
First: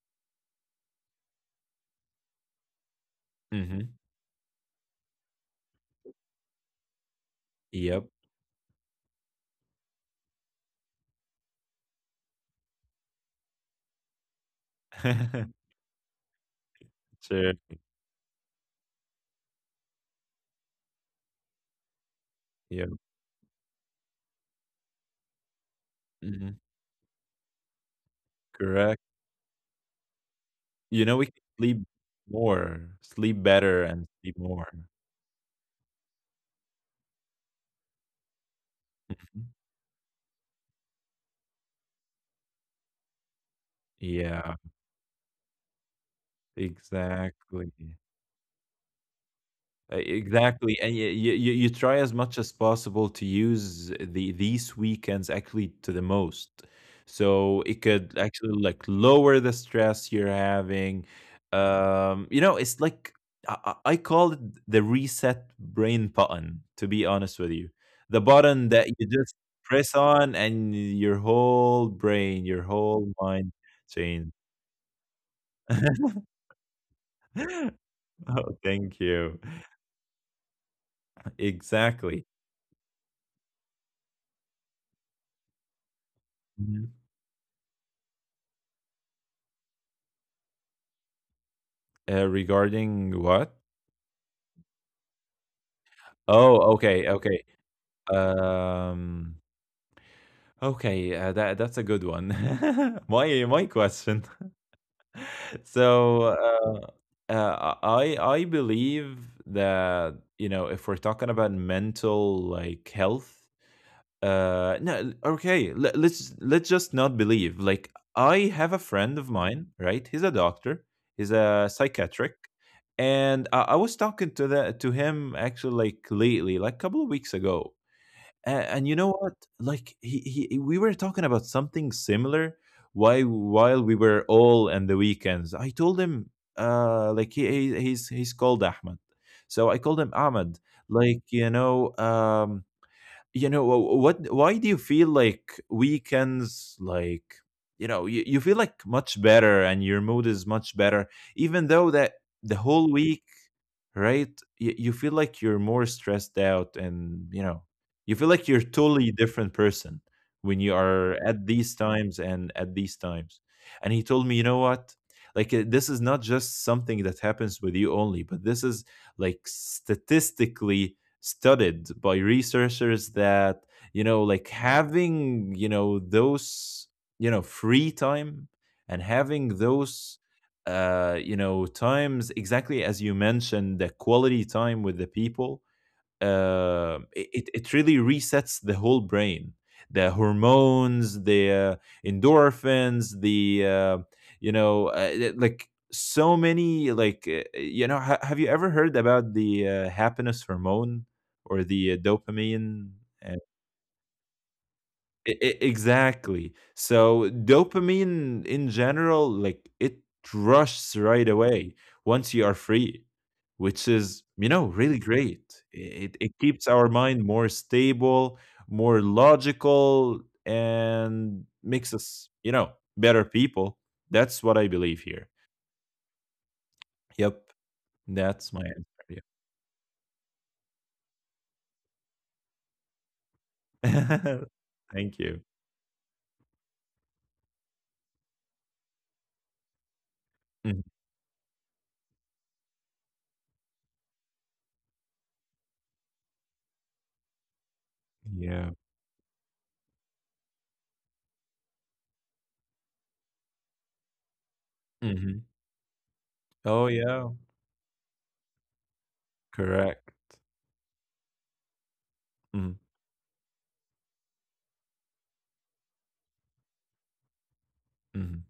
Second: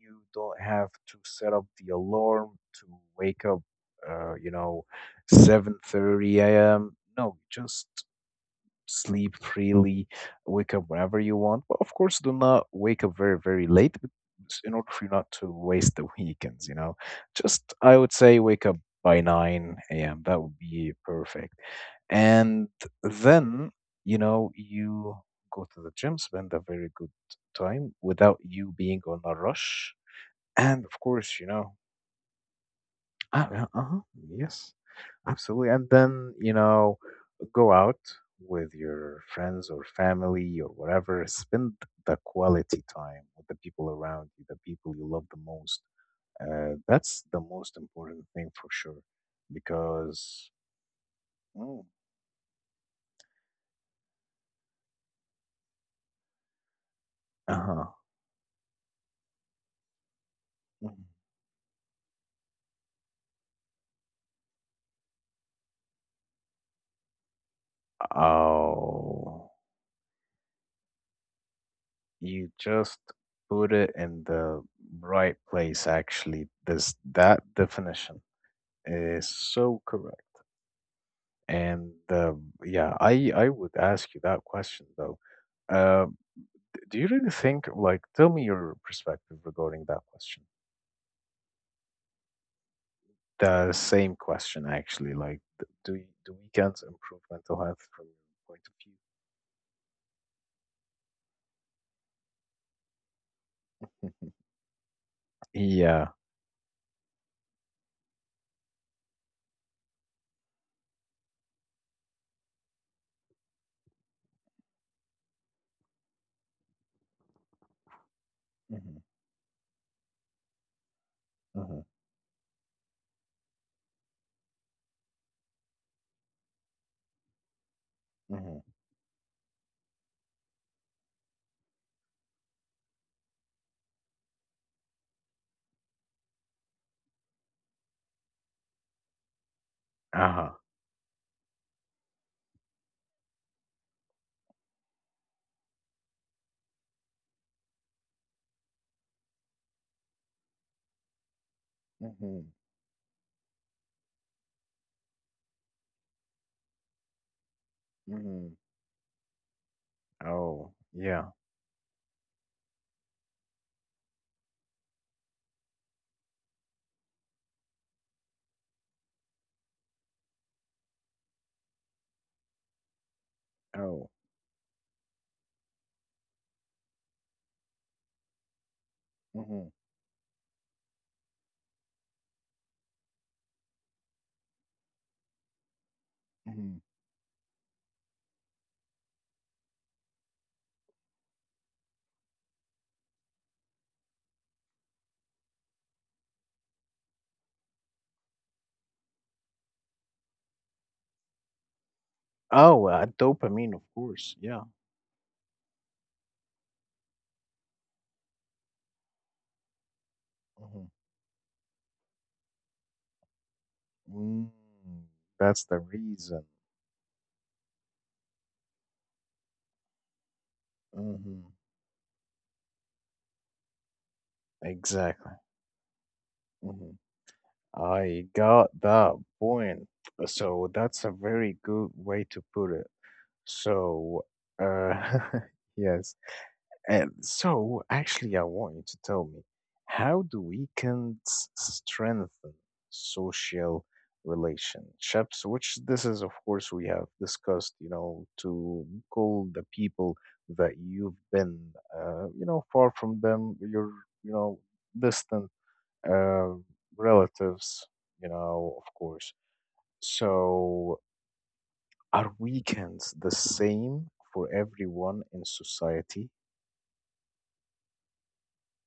Speaker 1: You don't have to set up the alarm to wake up.
Speaker 2: Hmm.
Speaker 1: Uh, you know, seven thirty a m. No, just
Speaker 2: Yep.
Speaker 1: sleep freely, wake up whenever you want. But of course, do not wake up very, very late, but s- in order for you not to waste the weekends, you know.
Speaker 2: Sure.
Speaker 1: Just, I would say, wake up by nine a m. That would be perfect. And
Speaker 2: Yep.
Speaker 1: then, you know, you go to the gym, spend
Speaker 2: Hmm.
Speaker 1: a very good time without you
Speaker 2: Correct.
Speaker 1: being on a rush. And
Speaker 2: You
Speaker 1: of
Speaker 2: know, we can
Speaker 1: course, you
Speaker 2: sleep
Speaker 1: know,
Speaker 2: more, sleep
Speaker 1: uh, uh,
Speaker 2: better,
Speaker 1: uh-huh,
Speaker 2: and sleep more.
Speaker 1: yes, absolutely. And then, you know, go out with your
Speaker 2: Mhm.
Speaker 1: friends or family or whatever, spend the quality time with the people around you,
Speaker 2: Yeah.
Speaker 1: the people you love the most. Uh, that's the
Speaker 2: Exactly.
Speaker 1: most important thing, for sure,
Speaker 2: E
Speaker 1: because
Speaker 2: exactly, and you you you
Speaker 1: mm,
Speaker 2: try as much as possible to use the these weekends actually to the most. So it
Speaker 1: uh-huh.
Speaker 2: could actually, like, lower the stress you're
Speaker 1: Mhm.
Speaker 2: having. Um, you know, it's like I I I call it the reset brain button, to be honest with you. The button that you just
Speaker 1: Oh,
Speaker 2: press on and your whole brain,
Speaker 1: you
Speaker 2: your
Speaker 1: just
Speaker 2: whole mind
Speaker 1: put it in
Speaker 2: changes.
Speaker 1: the right place, actually. This, that definition
Speaker 2: Oh, thank
Speaker 1: is
Speaker 2: you.
Speaker 1: so correct. And
Speaker 2: Exactly.
Speaker 1: uh, yeah, I I would ask you that question, though. Uh,
Speaker 2: Mhm.
Speaker 1: Do you really think, like, tell me your perspective regarding that question?
Speaker 2: Uh, regarding what?
Speaker 1: The same question, actually. Like, th- do y- do
Speaker 2: Oh,
Speaker 1: weekends
Speaker 2: okay,
Speaker 1: improve
Speaker 2: okay.
Speaker 1: mental health from your point of view?
Speaker 2: Um, okay, uh, that that's a good one. My my question.
Speaker 1: Mhm. Yeah.
Speaker 2: So, uh, uh, I I believe that, you know, if we're talking about mental like health, uh no okay let, let's let's just not believe like I have a
Speaker 1: Mm-hmm.
Speaker 2: friend of mine, right? He's a doctor, he's
Speaker 1: Mm-hmm.
Speaker 2: a psychiatric, and i, I was talking to that to him actually like lately like a couple of weeks ago.
Speaker 1: Mm-hmm.
Speaker 2: and, and you know what, like he, he we were talking about something similar why while we were all on the weekends. I told him, uh like he, he he's he's called Ahmed, so I called him
Speaker 1: Uh-huh.
Speaker 2: Ahmed. Like you know, um you know wh- what why do you feel like weekends like you know you, you feel like much better and your mood is much better, even though that
Speaker 1: Mm-hmm.
Speaker 2: the whole week, right? Y- you feel like you're more stressed out, and you know, you
Speaker 1: Mm-hmm.
Speaker 2: feel like you're totally different person
Speaker 1: Oh,
Speaker 2: when you
Speaker 1: yeah.
Speaker 2: are at these times and at these times. And he told me, you know what? Like uh, this is not just something that happens with you only, but this is like statistically studied by researchers that
Speaker 1: Oh.
Speaker 2: you know, like having you know those you know free time, and
Speaker 1: Mm-hmm.
Speaker 2: having those uh, you know, times exactly as you mentioned, the quality time with the people,
Speaker 1: Mm-hmm.
Speaker 2: uh, it, it really resets the whole brain. The hormones, the uh, endorphins, the, uh, you know, uh, it- like so many, like, uh, you know, ha- have you ever heard about the uh, happiness hormone or the uh,
Speaker 1: Oh, uh,
Speaker 2: dopamine? Uh,
Speaker 1: dopamine, of course. Yeah.
Speaker 2: I I Exactly. So dopamine in general, like it rushes right away once you are free, which
Speaker 1: Mm-hmm.
Speaker 2: is, you know,
Speaker 1: Mm.
Speaker 2: really
Speaker 1: That's the
Speaker 2: great. I-
Speaker 1: reason.
Speaker 2: It it keeps our mind more stable, more logical,
Speaker 1: Mm-hmm.
Speaker 2: and makes us, you know, better people. That's what I
Speaker 1: Exactly.
Speaker 2: believe here. Yep.
Speaker 1: I got
Speaker 2: That's my
Speaker 1: that
Speaker 2: answer. Yeah.
Speaker 1: point. Uh, So that's a very good way to put it. So, uh,
Speaker 2: Thank you.
Speaker 1: yes. And so, actually, I want you to tell me, how do
Speaker 2: Mhm.
Speaker 1: weekends strengthen social relationships? Which, this is, of course, we have discussed, you know, to
Speaker 2: Yeah.
Speaker 1: call the people that you've been, uh, you know, far from them, you're, you know, distant
Speaker 2: Hmm.
Speaker 1: uh,
Speaker 2: Oh yeah.
Speaker 1: relatives, you know, of course.
Speaker 2: Correct.
Speaker 1: So, are weekends
Speaker 2: Mhm.
Speaker 1: the same for everyone in society?
Speaker 2: Mhm.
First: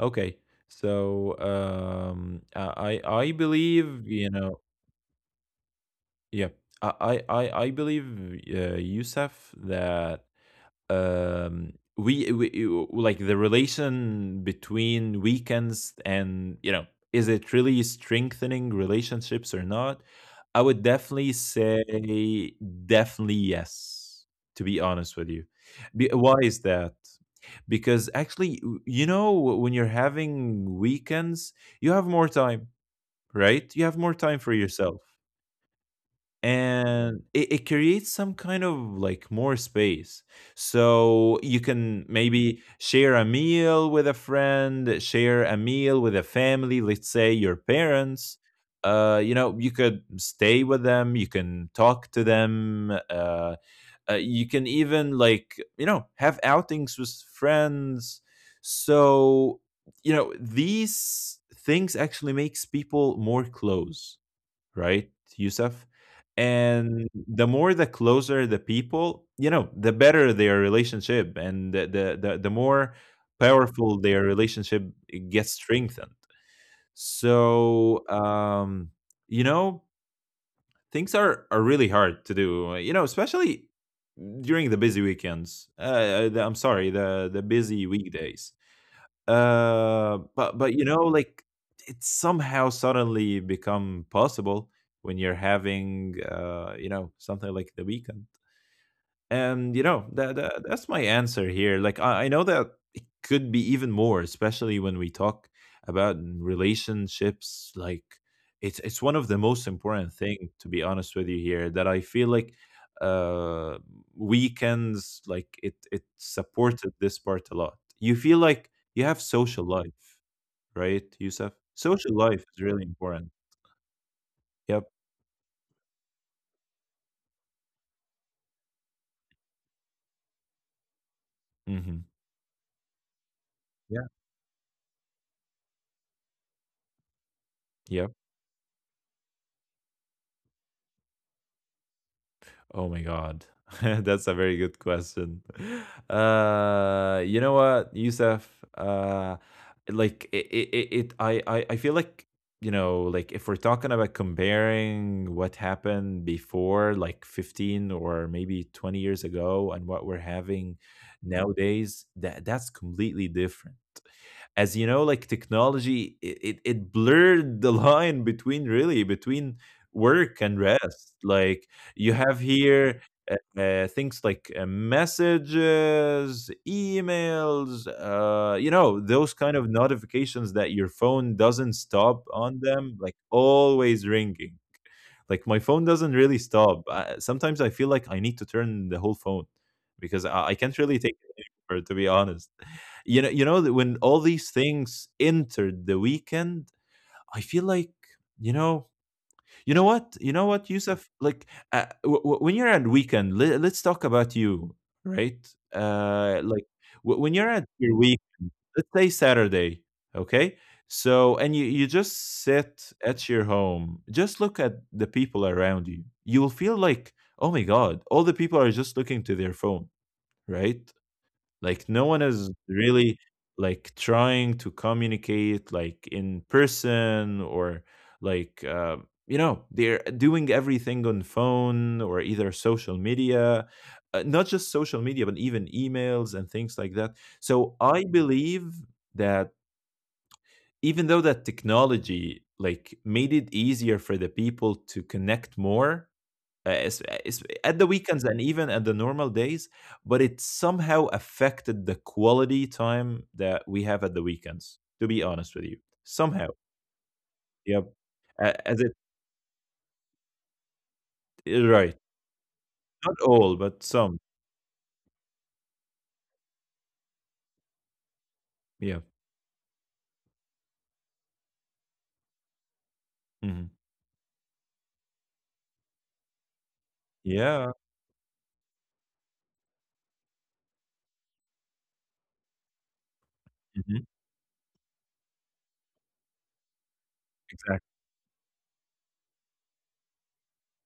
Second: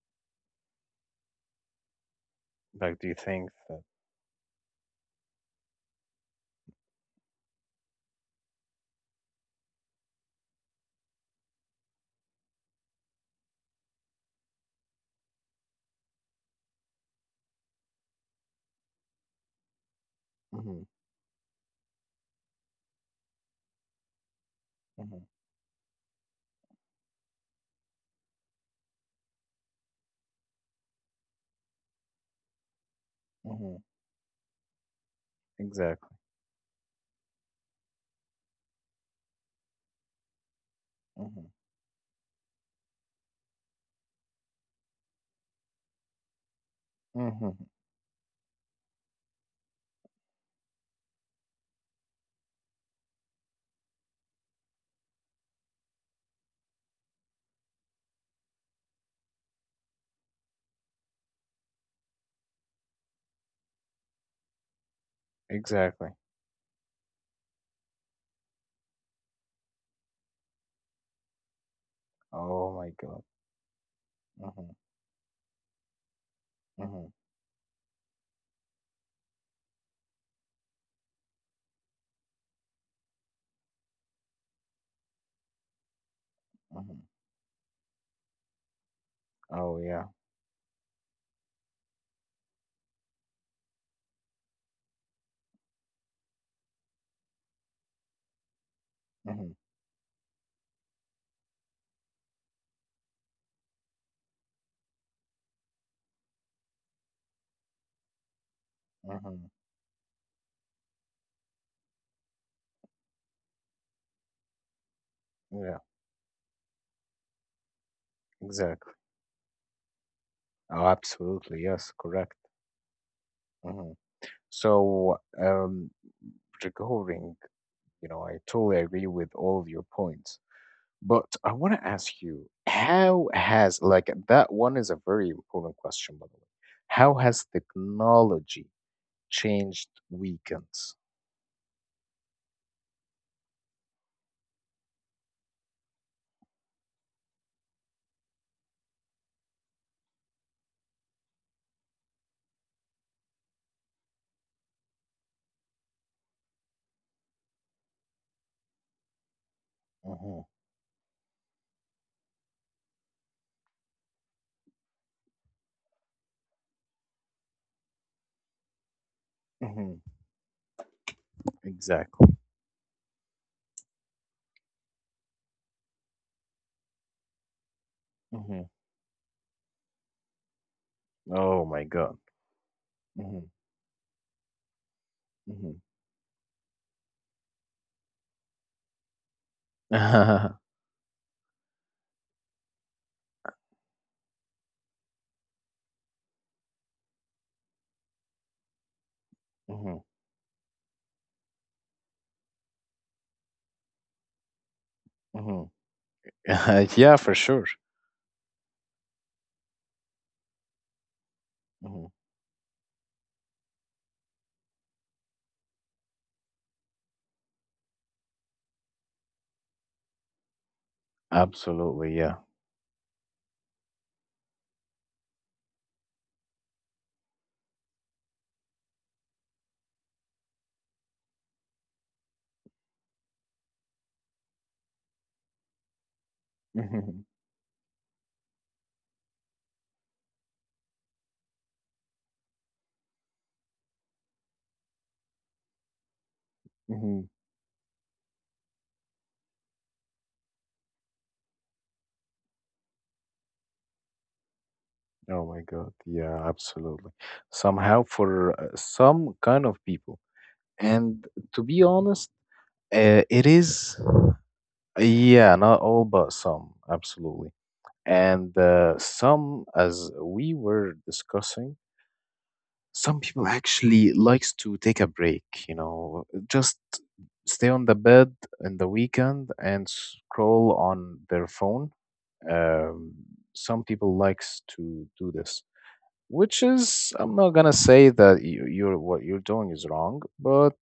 Speaker 2: Okay. So um,
Speaker 1: Like,
Speaker 2: I
Speaker 1: do you
Speaker 2: I I
Speaker 1: think that?
Speaker 2: believe you know, yeah, I I I I believe, uh, Yusuf, that um we, we you- like the relation between weekends and you know, is it really strengthening relationships or not? I
Speaker 1: Hmm
Speaker 2: would definitely say definitely yes. To be honest
Speaker 1: hmm
Speaker 2: with you, be, why is that? Because actually you know when you're having weekends you have more time,
Speaker 1: hmm
Speaker 2: right? You have more time for yourself,
Speaker 1: exactly.
Speaker 2: and it, it creates some kind of like more space,
Speaker 1: hmm
Speaker 2: so you can maybe share a meal with a friend, share a meal with a family, let's say
Speaker 1: hmm
Speaker 2: your parents. Uh you know, you could stay with them, you can talk to them, uh uh, you can even like you know have outings with friends. So you know these things actually makes people more close, right, Yusuf?
Speaker 1: exactly.
Speaker 2: And the more the closer the people, you know, the better their relationship, and the the the, the
Speaker 1: Oh
Speaker 2: more
Speaker 1: my God.
Speaker 2: powerful their relationship
Speaker 1: Hmm
Speaker 2: gets strengthened.
Speaker 1: hmm
Speaker 2: So um, you know things are are really hard to do you know, especially during the busy weekends, uh uh, the, I'm sorry,
Speaker 1: hmm
Speaker 2: the the busy weekdays,
Speaker 1: Oh yeah.
Speaker 2: uh but but you know like it's somehow suddenly become possible when you're having uh you know something like the weekend,
Speaker 1: hmm
Speaker 2: and you know that, that that's my answer here. Like I, I know that it could be even more, especially when we talk about relationships. Like it's it's one of
Speaker 1: hmm
Speaker 2: the most important thing to be honest with you here that I feel like uh weekends like
Speaker 1: yeah.
Speaker 2: it it supported this part a lot. You feel like
Speaker 1: Exactly.
Speaker 2: you have social life,
Speaker 1: Oh,
Speaker 2: right, Yusuf?
Speaker 1: absolutely. Yes.
Speaker 2: Social
Speaker 1: Correct.
Speaker 2: life is really important.
Speaker 1: Hmm
Speaker 2: Yep.
Speaker 1: So, um, regarding, you know, I totally agree with all of your points. But I want to
Speaker 2: Mm-hmm.
Speaker 1: ask you, how has,
Speaker 2: Yeah.
Speaker 1: like, that one is a very important question, by the way. How has
Speaker 2: Yep.
Speaker 1: technology changed weekends?
Speaker 2: Oh my God. That's a very good question. Uh, you know what, Yusuf? Uh, like it, it, it it I, I, I feel like, you know, like if we're talking about comparing what happened before, like fifteen or maybe twenty years ago, and what we're
Speaker 1: Hmm
Speaker 2: having nowadays, that that's completely different. As you know like technology it, it, it blurred the line between really between
Speaker 1: hmm
Speaker 2: work and rest. Like you have
Speaker 1: Exactly.
Speaker 2: here uh, uh, things like uh, messages, emails, uh, you
Speaker 1: hmm
Speaker 2: know those kind of notifications that your phone doesn't
Speaker 1: Oh my
Speaker 2: stop
Speaker 1: God.
Speaker 2: on them, like
Speaker 1: Hmm
Speaker 2: always ringing. Like my phone
Speaker 1: hmm
Speaker 2: doesn't really stop. I, sometimes I feel like I need to turn the whole phone, because i, I
Speaker 1: Mhm,
Speaker 2: can't really take it anymore, to be honest. You know, you know that when all these things entered the weekend, I feel like you know, you know what, you know what, Yusuf. Like uh, w- w- when you're at weekend, let, let's talk about you, right?
Speaker 1: mhm.
Speaker 2: Uh, like
Speaker 1: Yeah,
Speaker 2: w-
Speaker 1: for
Speaker 2: when you're
Speaker 1: sure.
Speaker 2: at your week, let's say Saturday, okay? So and you you
Speaker 1: Mhm.
Speaker 2: just sit at your home, just look at the people around you. You will feel like, oh my God, all the people are just looking to their phone, right? Like no
Speaker 1: Absolutely,
Speaker 2: one
Speaker 1: yeah.
Speaker 2: is really like trying to communicate like in person or like uh, you know they're doing everything on phone or either social media, uh, not just social media but even emails and things like that.
Speaker 1: Mhm,
Speaker 2: So I believe that even though that technology like made it easier for the people to connect more uh, es-
Speaker 1: mhm.
Speaker 2: es- at the weekends and even at the normal days, but it somehow affected the quality time that we have at the weekends, to be
Speaker 1: Oh
Speaker 2: honest
Speaker 1: my
Speaker 2: with you.
Speaker 1: God. Yeah,
Speaker 2: Somehow.
Speaker 1: absolutely.
Speaker 2: Yep.
Speaker 1: Somehow, for
Speaker 2: A-
Speaker 1: uh,
Speaker 2: As it,
Speaker 1: some kind of people. And to be
Speaker 2: right.
Speaker 1: honest,
Speaker 2: Not
Speaker 1: uh, it
Speaker 2: all, but
Speaker 1: is,
Speaker 2: some.
Speaker 1: yeah, not all, but some, absolutely. And uh,
Speaker 2: Yeah.
Speaker 1: some, as we were discussing, some people
Speaker 2: Hmm.
Speaker 1: actually likes to take a break, you know, just stay
Speaker 2: Yeah.
Speaker 1: on the bed in the weekend and scroll on their phone. Um, some
Speaker 2: Hmm.
Speaker 1: people likes to do this, which is, I'm not gonna
Speaker 2: Exactly.
Speaker 1: say that you, you're, what you're doing is wrong, but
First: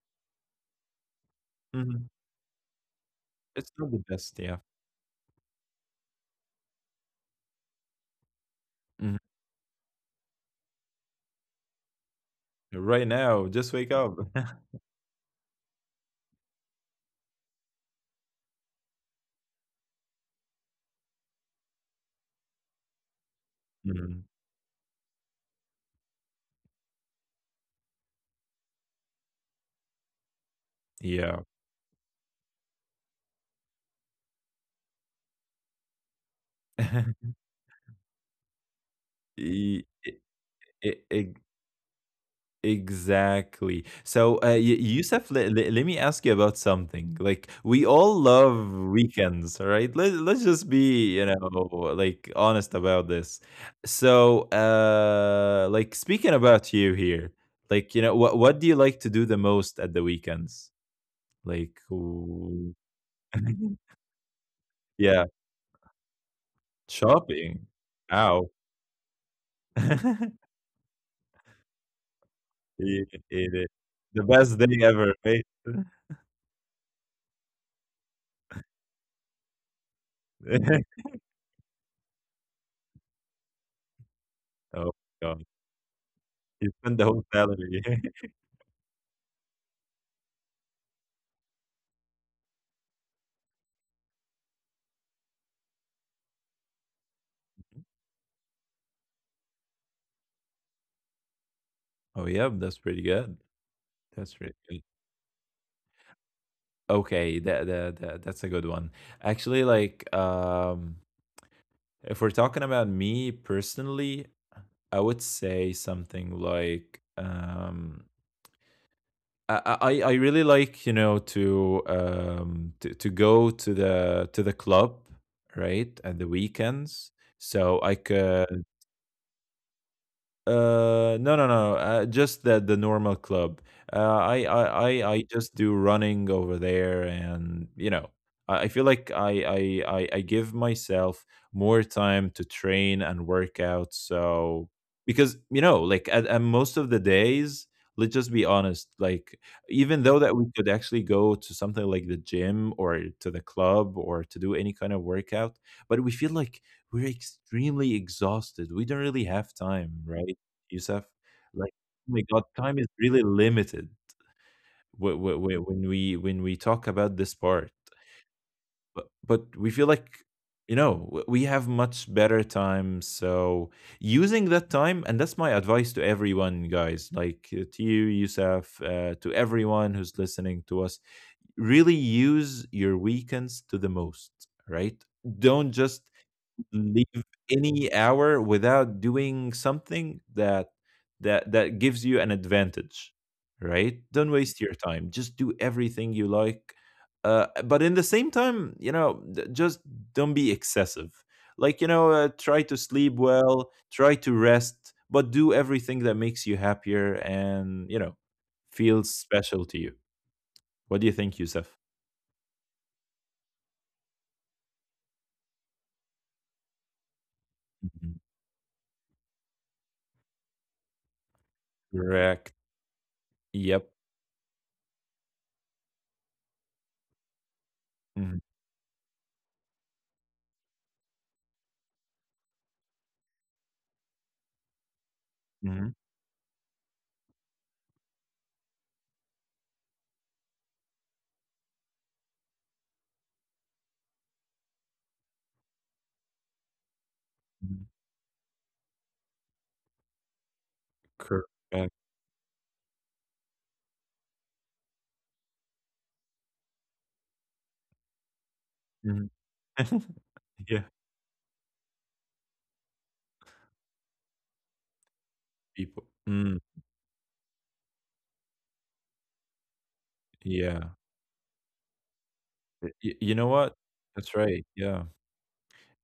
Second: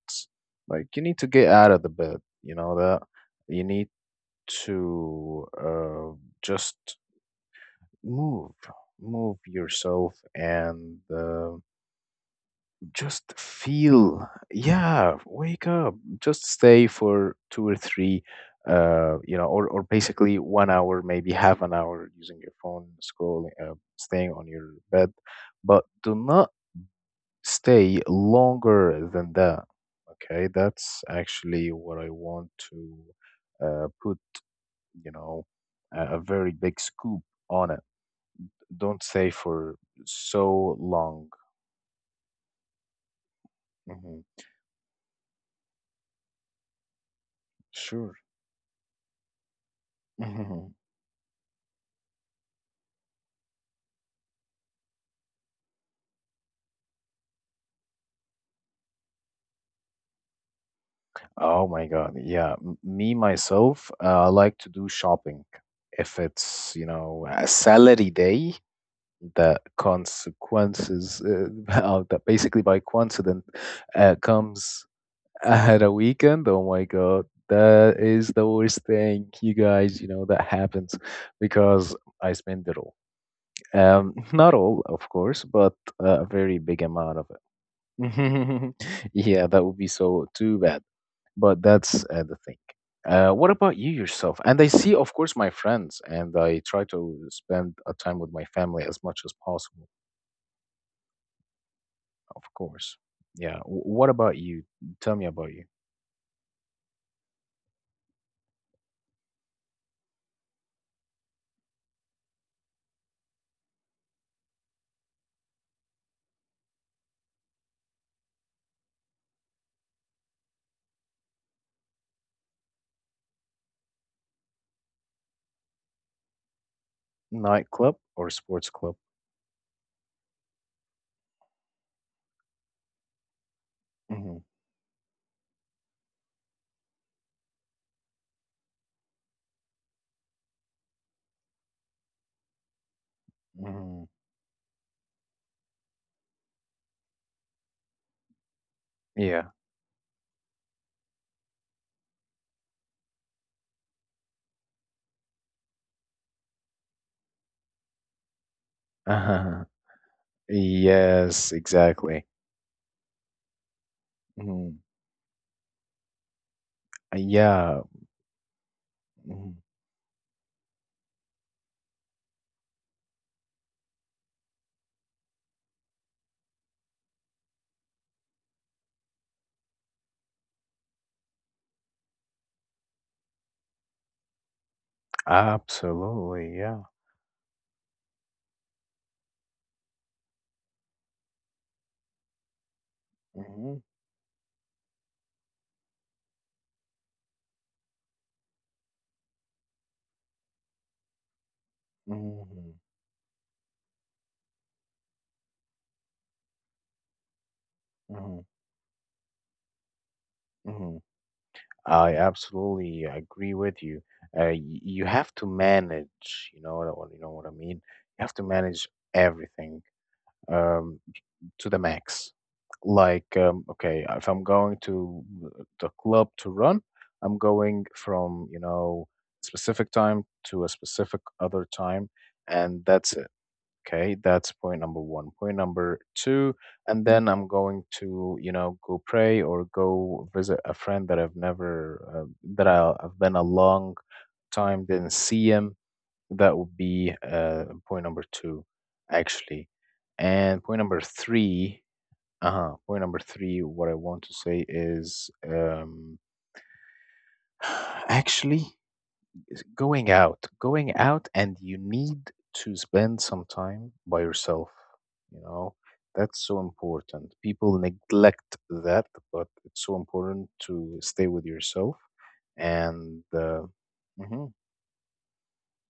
Speaker 1: like, you need to get out of the
Speaker 2: Hmm.
Speaker 1: bed. You know that you
Speaker 2: It's not
Speaker 1: need
Speaker 2: the best. Yeah.
Speaker 1: to uh, just move,
Speaker 2: Hmm.
Speaker 1: move yourself, and uh,
Speaker 2: Right now,
Speaker 1: just
Speaker 2: just wake up.
Speaker 1: feel, yeah, wake up. Just stay for two or three, uh, you know, or, or basically one hour, maybe half an hour using your phone, scrolling, uh,
Speaker 2: Mhm.
Speaker 1: staying on your bed. But do not stay longer than that. Okay, that's
Speaker 2: Yeah.
Speaker 1: actually what I want to uh, put, you know, a, a very big scoop on it. Don't stay
Speaker 2: E-
Speaker 1: for
Speaker 2: e-
Speaker 1: so
Speaker 2: e-
Speaker 1: long.
Speaker 2: Exactly.
Speaker 1: Hmm.
Speaker 2: So, uh, Y- Yusuf, let, let, let me ask you about something. Like, we all
Speaker 1: Sure.
Speaker 2: love weekends, all right? Let, let's just be, you know, like honest about this. So, uh, like, speaking about you here, like, you know, what, what do you like to do the most at the weekends? Like,
Speaker 1: Oh my God. Yeah.
Speaker 2: w-
Speaker 1: M- Me, myself, uh, I like to do
Speaker 2: yeah,
Speaker 1: shopping. If it's, you know, a
Speaker 2: shopping.
Speaker 1: salary
Speaker 2: Ow.
Speaker 1: day, the consequences, uh, uh, that basically by
Speaker 2: Yeah, it
Speaker 1: coincidence,
Speaker 2: is. The
Speaker 1: uh,
Speaker 2: best day
Speaker 1: comes
Speaker 2: ever, right?
Speaker 1: at a weekend. Oh my God. That is the worst thing, you guys, you know, that happens because I spend it all. Um, not
Speaker 2: Oh,
Speaker 1: all, of
Speaker 2: God.
Speaker 1: course, but uh, a
Speaker 2: You
Speaker 1: very
Speaker 2: spend
Speaker 1: big
Speaker 2: the whole
Speaker 1: amount of it.
Speaker 2: salary.
Speaker 1: Yeah, that would be so too bad, but that's uh, the thing. Uh, what about you yourself? And I see, of course, my friends, and I try to spend a time with my family as much as possible,
Speaker 2: Oh,
Speaker 1: of
Speaker 2: yeah, that's
Speaker 1: course.
Speaker 2: pretty good.
Speaker 1: Yeah. wh- What about
Speaker 2: That's pretty
Speaker 1: you?
Speaker 2: good.
Speaker 1: Tell me about you.
Speaker 2: Okay, that that that that's a good one. Actually, like um if we're talking about me personally, I would say something like um I, I really like you know to um to, to go to the to the club right at the weekends so I
Speaker 1: Nightclub or
Speaker 2: could
Speaker 1: sports club?
Speaker 2: uh, no, no, no. Uh, just the the normal club. Uh, I,
Speaker 1: Hmm.
Speaker 2: I, I, I just do running over there, and you know, I, I feel like I, I, I, I give myself more time to train and work out.
Speaker 1: Hmm.
Speaker 2: So because you know, like at, at most of the days, let's just be honest. Like
Speaker 1: Yeah.
Speaker 2: even though that we could actually go to something like the gym or to the club or to do any kind of workout, but we feel like we're extremely exhausted. We don't really have time, right? Yousef. Like,
Speaker 1: Yes,
Speaker 2: oh my God,
Speaker 1: exactly.
Speaker 2: time is really limited
Speaker 1: Hmm.
Speaker 2: whe- whe- whe- when we when we talk about this part.
Speaker 1: Yeah.
Speaker 2: But but we
Speaker 1: Mhm.
Speaker 2: feel like, you know, w- we have much better time. So using that time, and that's my advice to everyone, guys, like uh, to you, Yousef, uh, to everyone who's listening to us, really use your weekends to the most, right? Don't just
Speaker 1: Absolutely. Yeah.
Speaker 2: leave any hour without doing something that that that gives you an advantage,
Speaker 1: Hmm.
Speaker 2: right. Don't waste your time, just do everything you like, uh, but in the same time you know d- just don't be excessive, like you know uh, try
Speaker 1: Hmm.
Speaker 2: to sleep well, try to rest, but do everything that makes you happier and, you know feels special to you. What do
Speaker 1: Hmm.
Speaker 2: you think, Yusuf?
Speaker 1: I absolutely agree with you. Uh, y- you have to manage, you know, what- you know what I mean.
Speaker 2: Mhm.
Speaker 1: You have to manage everything um, to the max.
Speaker 2: Correct.
Speaker 1: Like, um,
Speaker 2: Yep.
Speaker 1: okay, if I'm going to the club to run, I'm going
Speaker 2: Mhm.
Speaker 1: from, you know, specific time to a specific other time, and that's it. Okay, that's point number one. Point
Speaker 2: Mhm.
Speaker 1: number two, and then I'm going to, you know, go pray or go visit a friend that I've never, uh, that I- I've been a long time didn't see him. That would be uh,
Speaker 2: Mhm.
Speaker 1: point number two, actually. And point number
Speaker 2: Correct.
Speaker 1: three, uh huh. Point number three, what I want to say is, um, actually,
Speaker 2: Mm-hmm.
Speaker 1: Going out,
Speaker 2: Yeah,
Speaker 1: going out, and you need to spend some time by yourself. You know,
Speaker 2: people.
Speaker 1: that's
Speaker 2: Mm,
Speaker 1: so important. People neglect that, but it's so important
Speaker 2: yeah.
Speaker 1: to stay with yourself.
Speaker 2: Y y You
Speaker 1: And
Speaker 2: know what?
Speaker 1: uh,
Speaker 2: That's
Speaker 1: hmm,
Speaker 2: right, yeah.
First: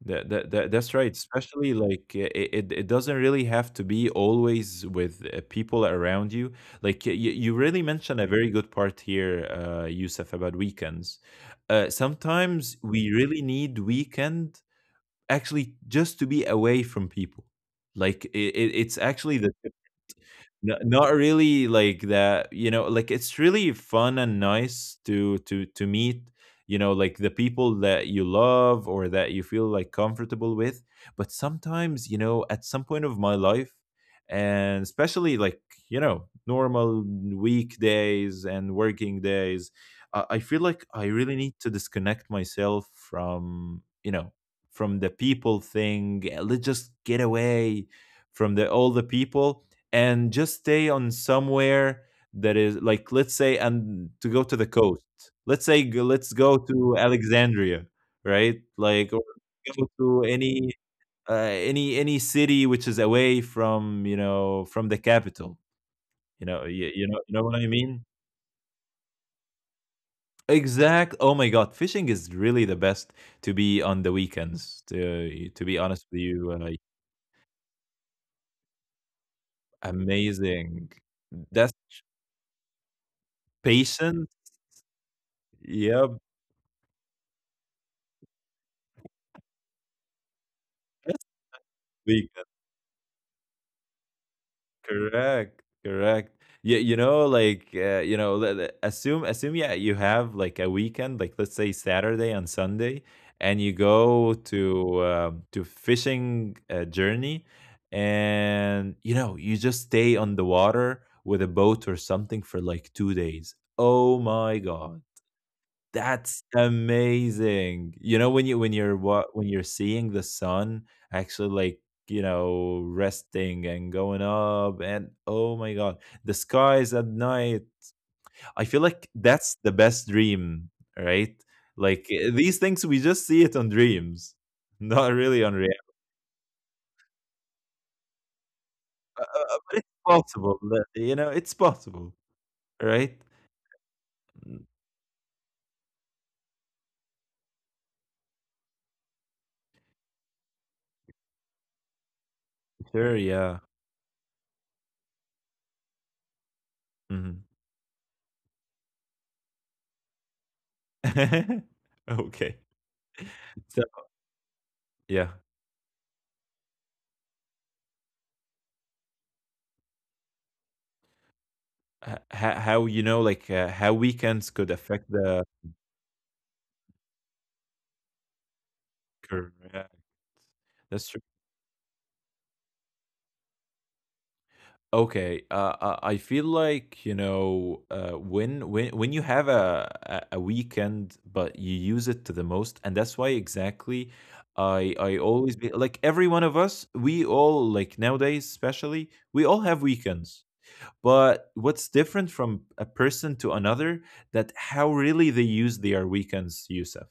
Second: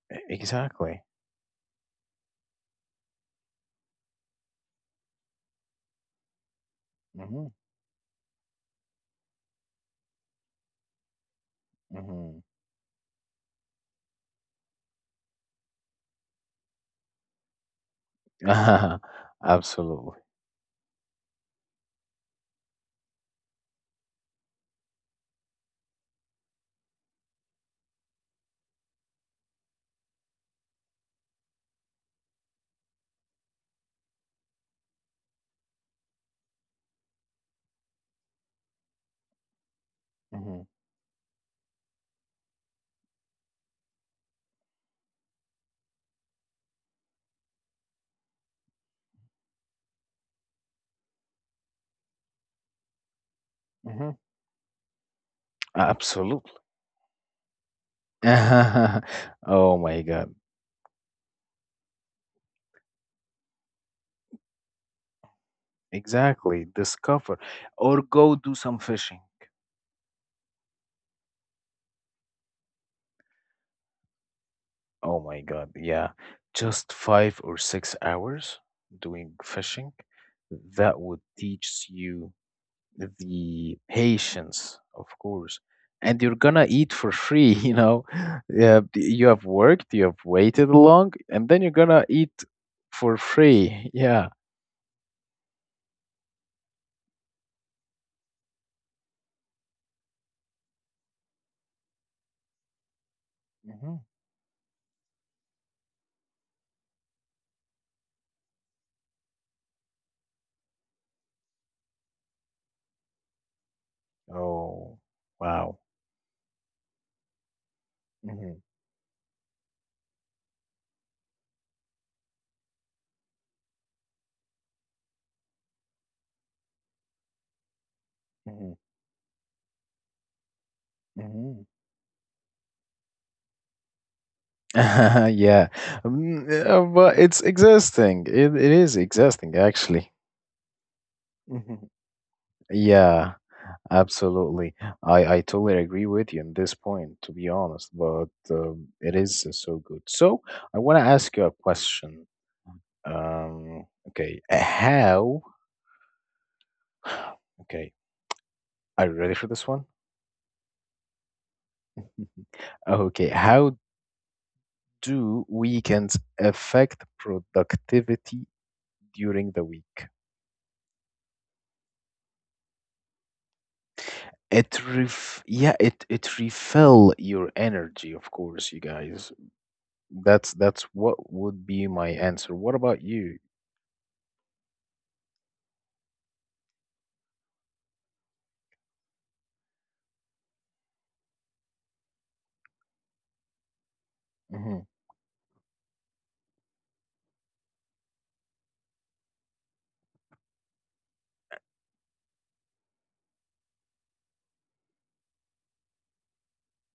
Speaker 2: That that that that's
Speaker 1: exactly.
Speaker 2: right, especially, like, I it it it doesn't really have to be always with, uh, people around you. Like, you
Speaker 1: Hmm.
Speaker 2: you really mentioned a very good part here, uh, Yusuf, about weekends. Uh,
Speaker 1: Hmm.
Speaker 2: sometimes we really need weekend actually just to be away from people. Like, it it it's actually the—
Speaker 1: Absolutely.
Speaker 2: No, not really like that, you know, like it's really fun and nice to to to meet, you know, like the people that you love or that you feel like comfortable with. But sometimes, you know, at some point of my life, and especially like, you know, normal weekdays and working days, I, I feel
Speaker 1: Hmm.
Speaker 2: like I really need to disconnect myself from, you know, from the people thing. eh, Let's just get away from the all the people and just stay on somewhere that is, like, let's say, and
Speaker 1: Hmm.
Speaker 2: to go to the coast. Let's say, g- let's go
Speaker 1: Absolutely.
Speaker 2: to Alexandria, right, like, or go
Speaker 1: Oh my
Speaker 2: to
Speaker 1: God.
Speaker 2: any uh, any any city which is away from, you know from the capital. you know
Speaker 1: Exactly.
Speaker 2: you, you know you know
Speaker 1: Discover
Speaker 2: what I mean.
Speaker 1: or go do some fishing.
Speaker 2: Exact Oh my God, fishing is really the best to be on the weekends,
Speaker 1: Oh
Speaker 2: to
Speaker 1: my
Speaker 2: to be
Speaker 1: God,
Speaker 2: honest with
Speaker 1: yeah.
Speaker 2: you, uh,
Speaker 1: Just five or six hours doing fishing,
Speaker 2: amazing.
Speaker 1: that would
Speaker 2: That's—
Speaker 1: teach you the
Speaker 2: patient.
Speaker 1: patience, of course.
Speaker 2: Yeah.
Speaker 1: And you're gonna eat for free, you know. Yeah, you have worked, you have waited long, and then you're gonna
Speaker 2: Best.
Speaker 1: eat for free. Yeah.
Speaker 2: Correct, correct. Yeah, you know, like, uh, you know, le- le- assume assume yeah, you have like a weekend, like let's say Saturday and Sunday, and you
Speaker 1: Hmm.
Speaker 2: go to um, to fishing uh, journey, and you know, you just stay on the water with a boat or something for like two days. Oh my God!
Speaker 1: Oh, wow.
Speaker 2: That's amazing. You know, when you
Speaker 1: Hmm.
Speaker 2: when you're what when you're seeing the sun, actually like, you know, resting and going up, and oh my God, the skies at night. I feel
Speaker 1: Hmm.
Speaker 2: like that's the best dream, right?
Speaker 1: Hmm.
Speaker 2: Like eh, these things we just see it on dreams, not really on real.
Speaker 1: Yeah. Um, uh, but it's exhausting. It, it is
Speaker 2: Uh, uh, uh,
Speaker 1: exhausting,
Speaker 2: but it's
Speaker 1: actually.
Speaker 2: possible. that- You know, it's possible, right?
Speaker 1: Yeah,
Speaker 2: Mm,
Speaker 1: absolutely. I, I totally agree with you on this point, to be honest, but um, it is uh, so good. So I want to ask you a question.
Speaker 2: sure, yeah.
Speaker 1: Um, okay, uh, how?
Speaker 2: Mhm.
Speaker 1: Okay, are you ready for this one?
Speaker 2: Okay.
Speaker 1: Okay,
Speaker 2: So,
Speaker 1: how
Speaker 2: yeah.
Speaker 1: do weekends affect productivity during the week?
Speaker 2: H ho how, you know, like, uh, how weekends could
Speaker 1: It
Speaker 2: affect the—
Speaker 1: ref Yeah, it it refill your energy, of course, you guys.
Speaker 2: Correct.
Speaker 1: That's that's
Speaker 2: That's true.
Speaker 1: what would be my answer. What about you?
Speaker 2: Okay, uh, uh, I feel like, you know, uh, when when when you have a a a weekend, but you use it to the most, and that's why exactly I
Speaker 1: Hmm.
Speaker 2: I always be like every one of us, we all like nowadays, especially, we all have weekends. But what's different from a person to another that how really they use their weekends, Yusuf.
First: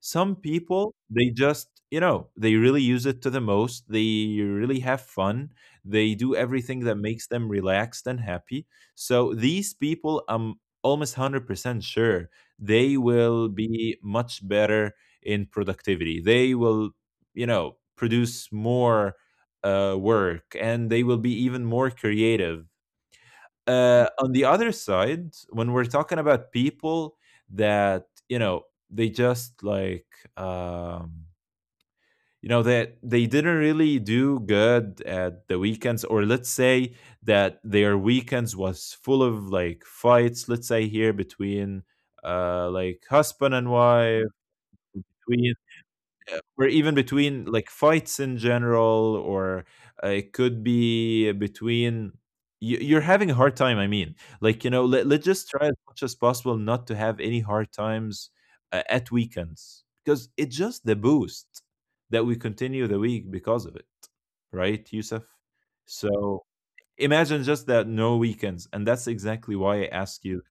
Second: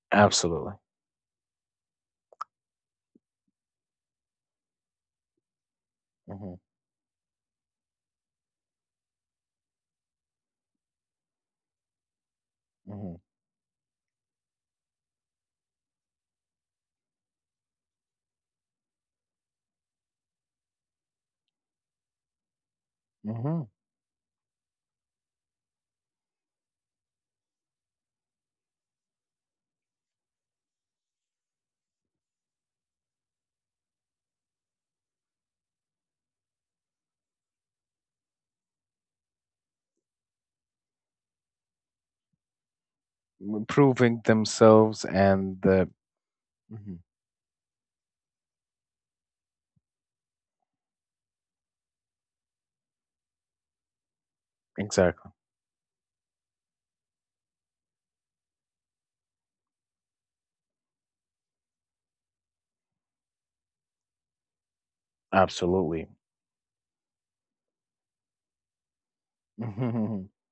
Speaker 2: Some
Speaker 1: Absolutely.
Speaker 2: people they just, you know, they really use it to the most. They really have fun. They do
Speaker 1: Hmm.
Speaker 2: everything that makes them relaxed and happy. So these people, I'm almost one hundred percent sure they
Speaker 1: Hmm.
Speaker 2: will be much better in productivity. They will, you know, produce more uh, work, and they will be even more creative.
Speaker 1: Hmm.
Speaker 2: Uh, on the other side, when we're talking about people that, you know, they just like, um, you know, that they didn't really do good at the weekends, or let's say that their weekends was full of like fights, let's say here between uh, like husband and
Speaker 1: Improving
Speaker 2: wife,
Speaker 1: themselves
Speaker 2: between,
Speaker 1: and uh,
Speaker 2: or even
Speaker 1: mhm,
Speaker 2: between like fights in general, or uh, it could be between— you- you're having a hard time, I mean, like you know let, let's
Speaker 1: exactly.
Speaker 2: just try as much as possible not to have any hard times uh, at weekends, because it's just the boost that we continue the week because of it, right, Yusuf?
Speaker 1: Absolutely.
Speaker 2: So imagine just that no weekends, and that's exactly why I asked you,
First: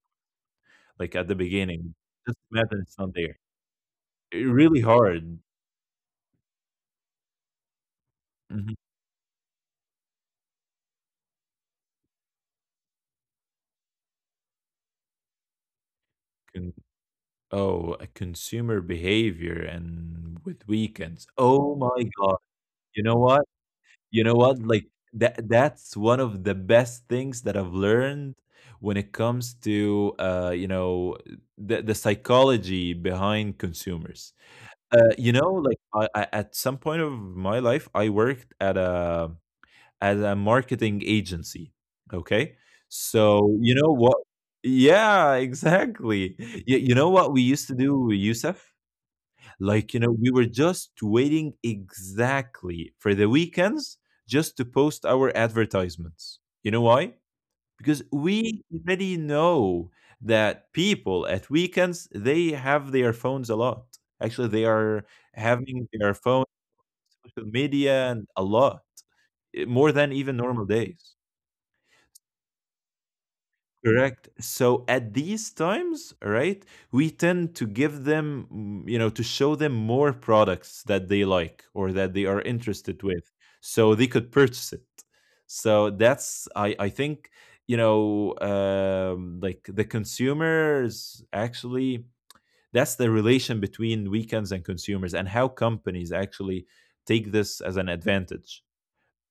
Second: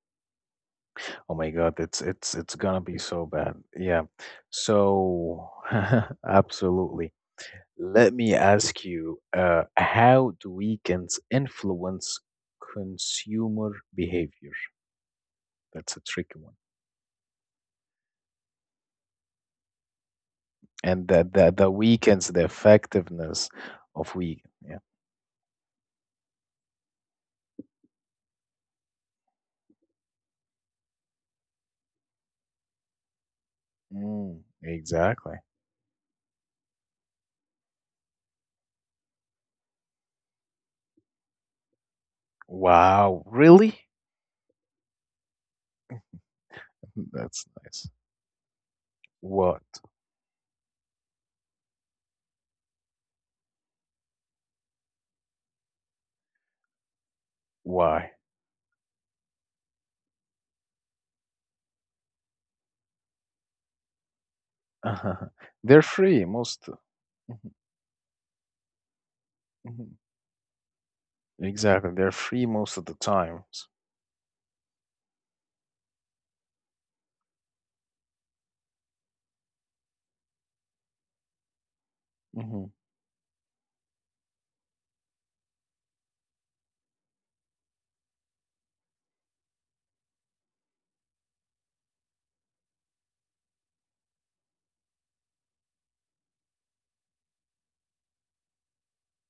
Speaker 2: like, at
Speaker 1: Oh
Speaker 2: the
Speaker 1: my God,
Speaker 2: beginning.
Speaker 1: it's it's
Speaker 2: Just
Speaker 1: it's
Speaker 2: imagine
Speaker 1: gonna
Speaker 2: it's
Speaker 1: be
Speaker 2: not
Speaker 1: so
Speaker 2: there.
Speaker 1: bad. Yeah.
Speaker 2: Really hard.
Speaker 1: So absolutely. Let me ask you, uh, how do weekends influence consumer behavior? That's a tricky,
Speaker 2: Mhm. Oh, a consumer behavior and with
Speaker 1: and
Speaker 2: weekends.
Speaker 1: that that that
Speaker 2: Oh my
Speaker 1: weakens
Speaker 2: God.
Speaker 1: the
Speaker 2: You know what?
Speaker 1: effectiveness of
Speaker 2: You know
Speaker 1: we.
Speaker 2: what?
Speaker 1: Yeah.
Speaker 2: Like, that that's one of the best things that I've learned when it comes to uh, you know, the the psychology behind consumers.
Speaker 1: Mm,
Speaker 2: Uh, you
Speaker 1: exactly.
Speaker 2: know, like I, I, at some point of my life, I worked at a at a marketing agency. Okay.
Speaker 1: Wow.
Speaker 2: So, you
Speaker 1: Really?
Speaker 2: know what? Yeah, exactly. You, you know what we
Speaker 1: That's
Speaker 2: used to
Speaker 1: nice.
Speaker 2: do, Yusuf?
Speaker 1: What?
Speaker 2: Like, you know, we were just waiting exactly for the weekends just to post our advertisements. You know why? Because
Speaker 1: Why?
Speaker 2: we already know that people at weekends, they have their phones a lot. Actually, they are
Speaker 1: They're
Speaker 2: having their
Speaker 1: free
Speaker 2: phone,
Speaker 1: most.
Speaker 2: social
Speaker 1: Mhm.
Speaker 2: media, and a lot, eh, more
Speaker 1: Mhm.
Speaker 2: than even normal days.
Speaker 1: Exactly. They're free most of the times.
Speaker 2: Correct. So at these times, right, we tend to give them, mm, you know, to show them more products that they like or that they are
Speaker 1: Hmm.
Speaker 2: interested with, so they could purchase it. So that's, I, I think, you know, um, like the consumers, actually, that's the relation between weekends and consumers, and how companies actually take this as an advantage.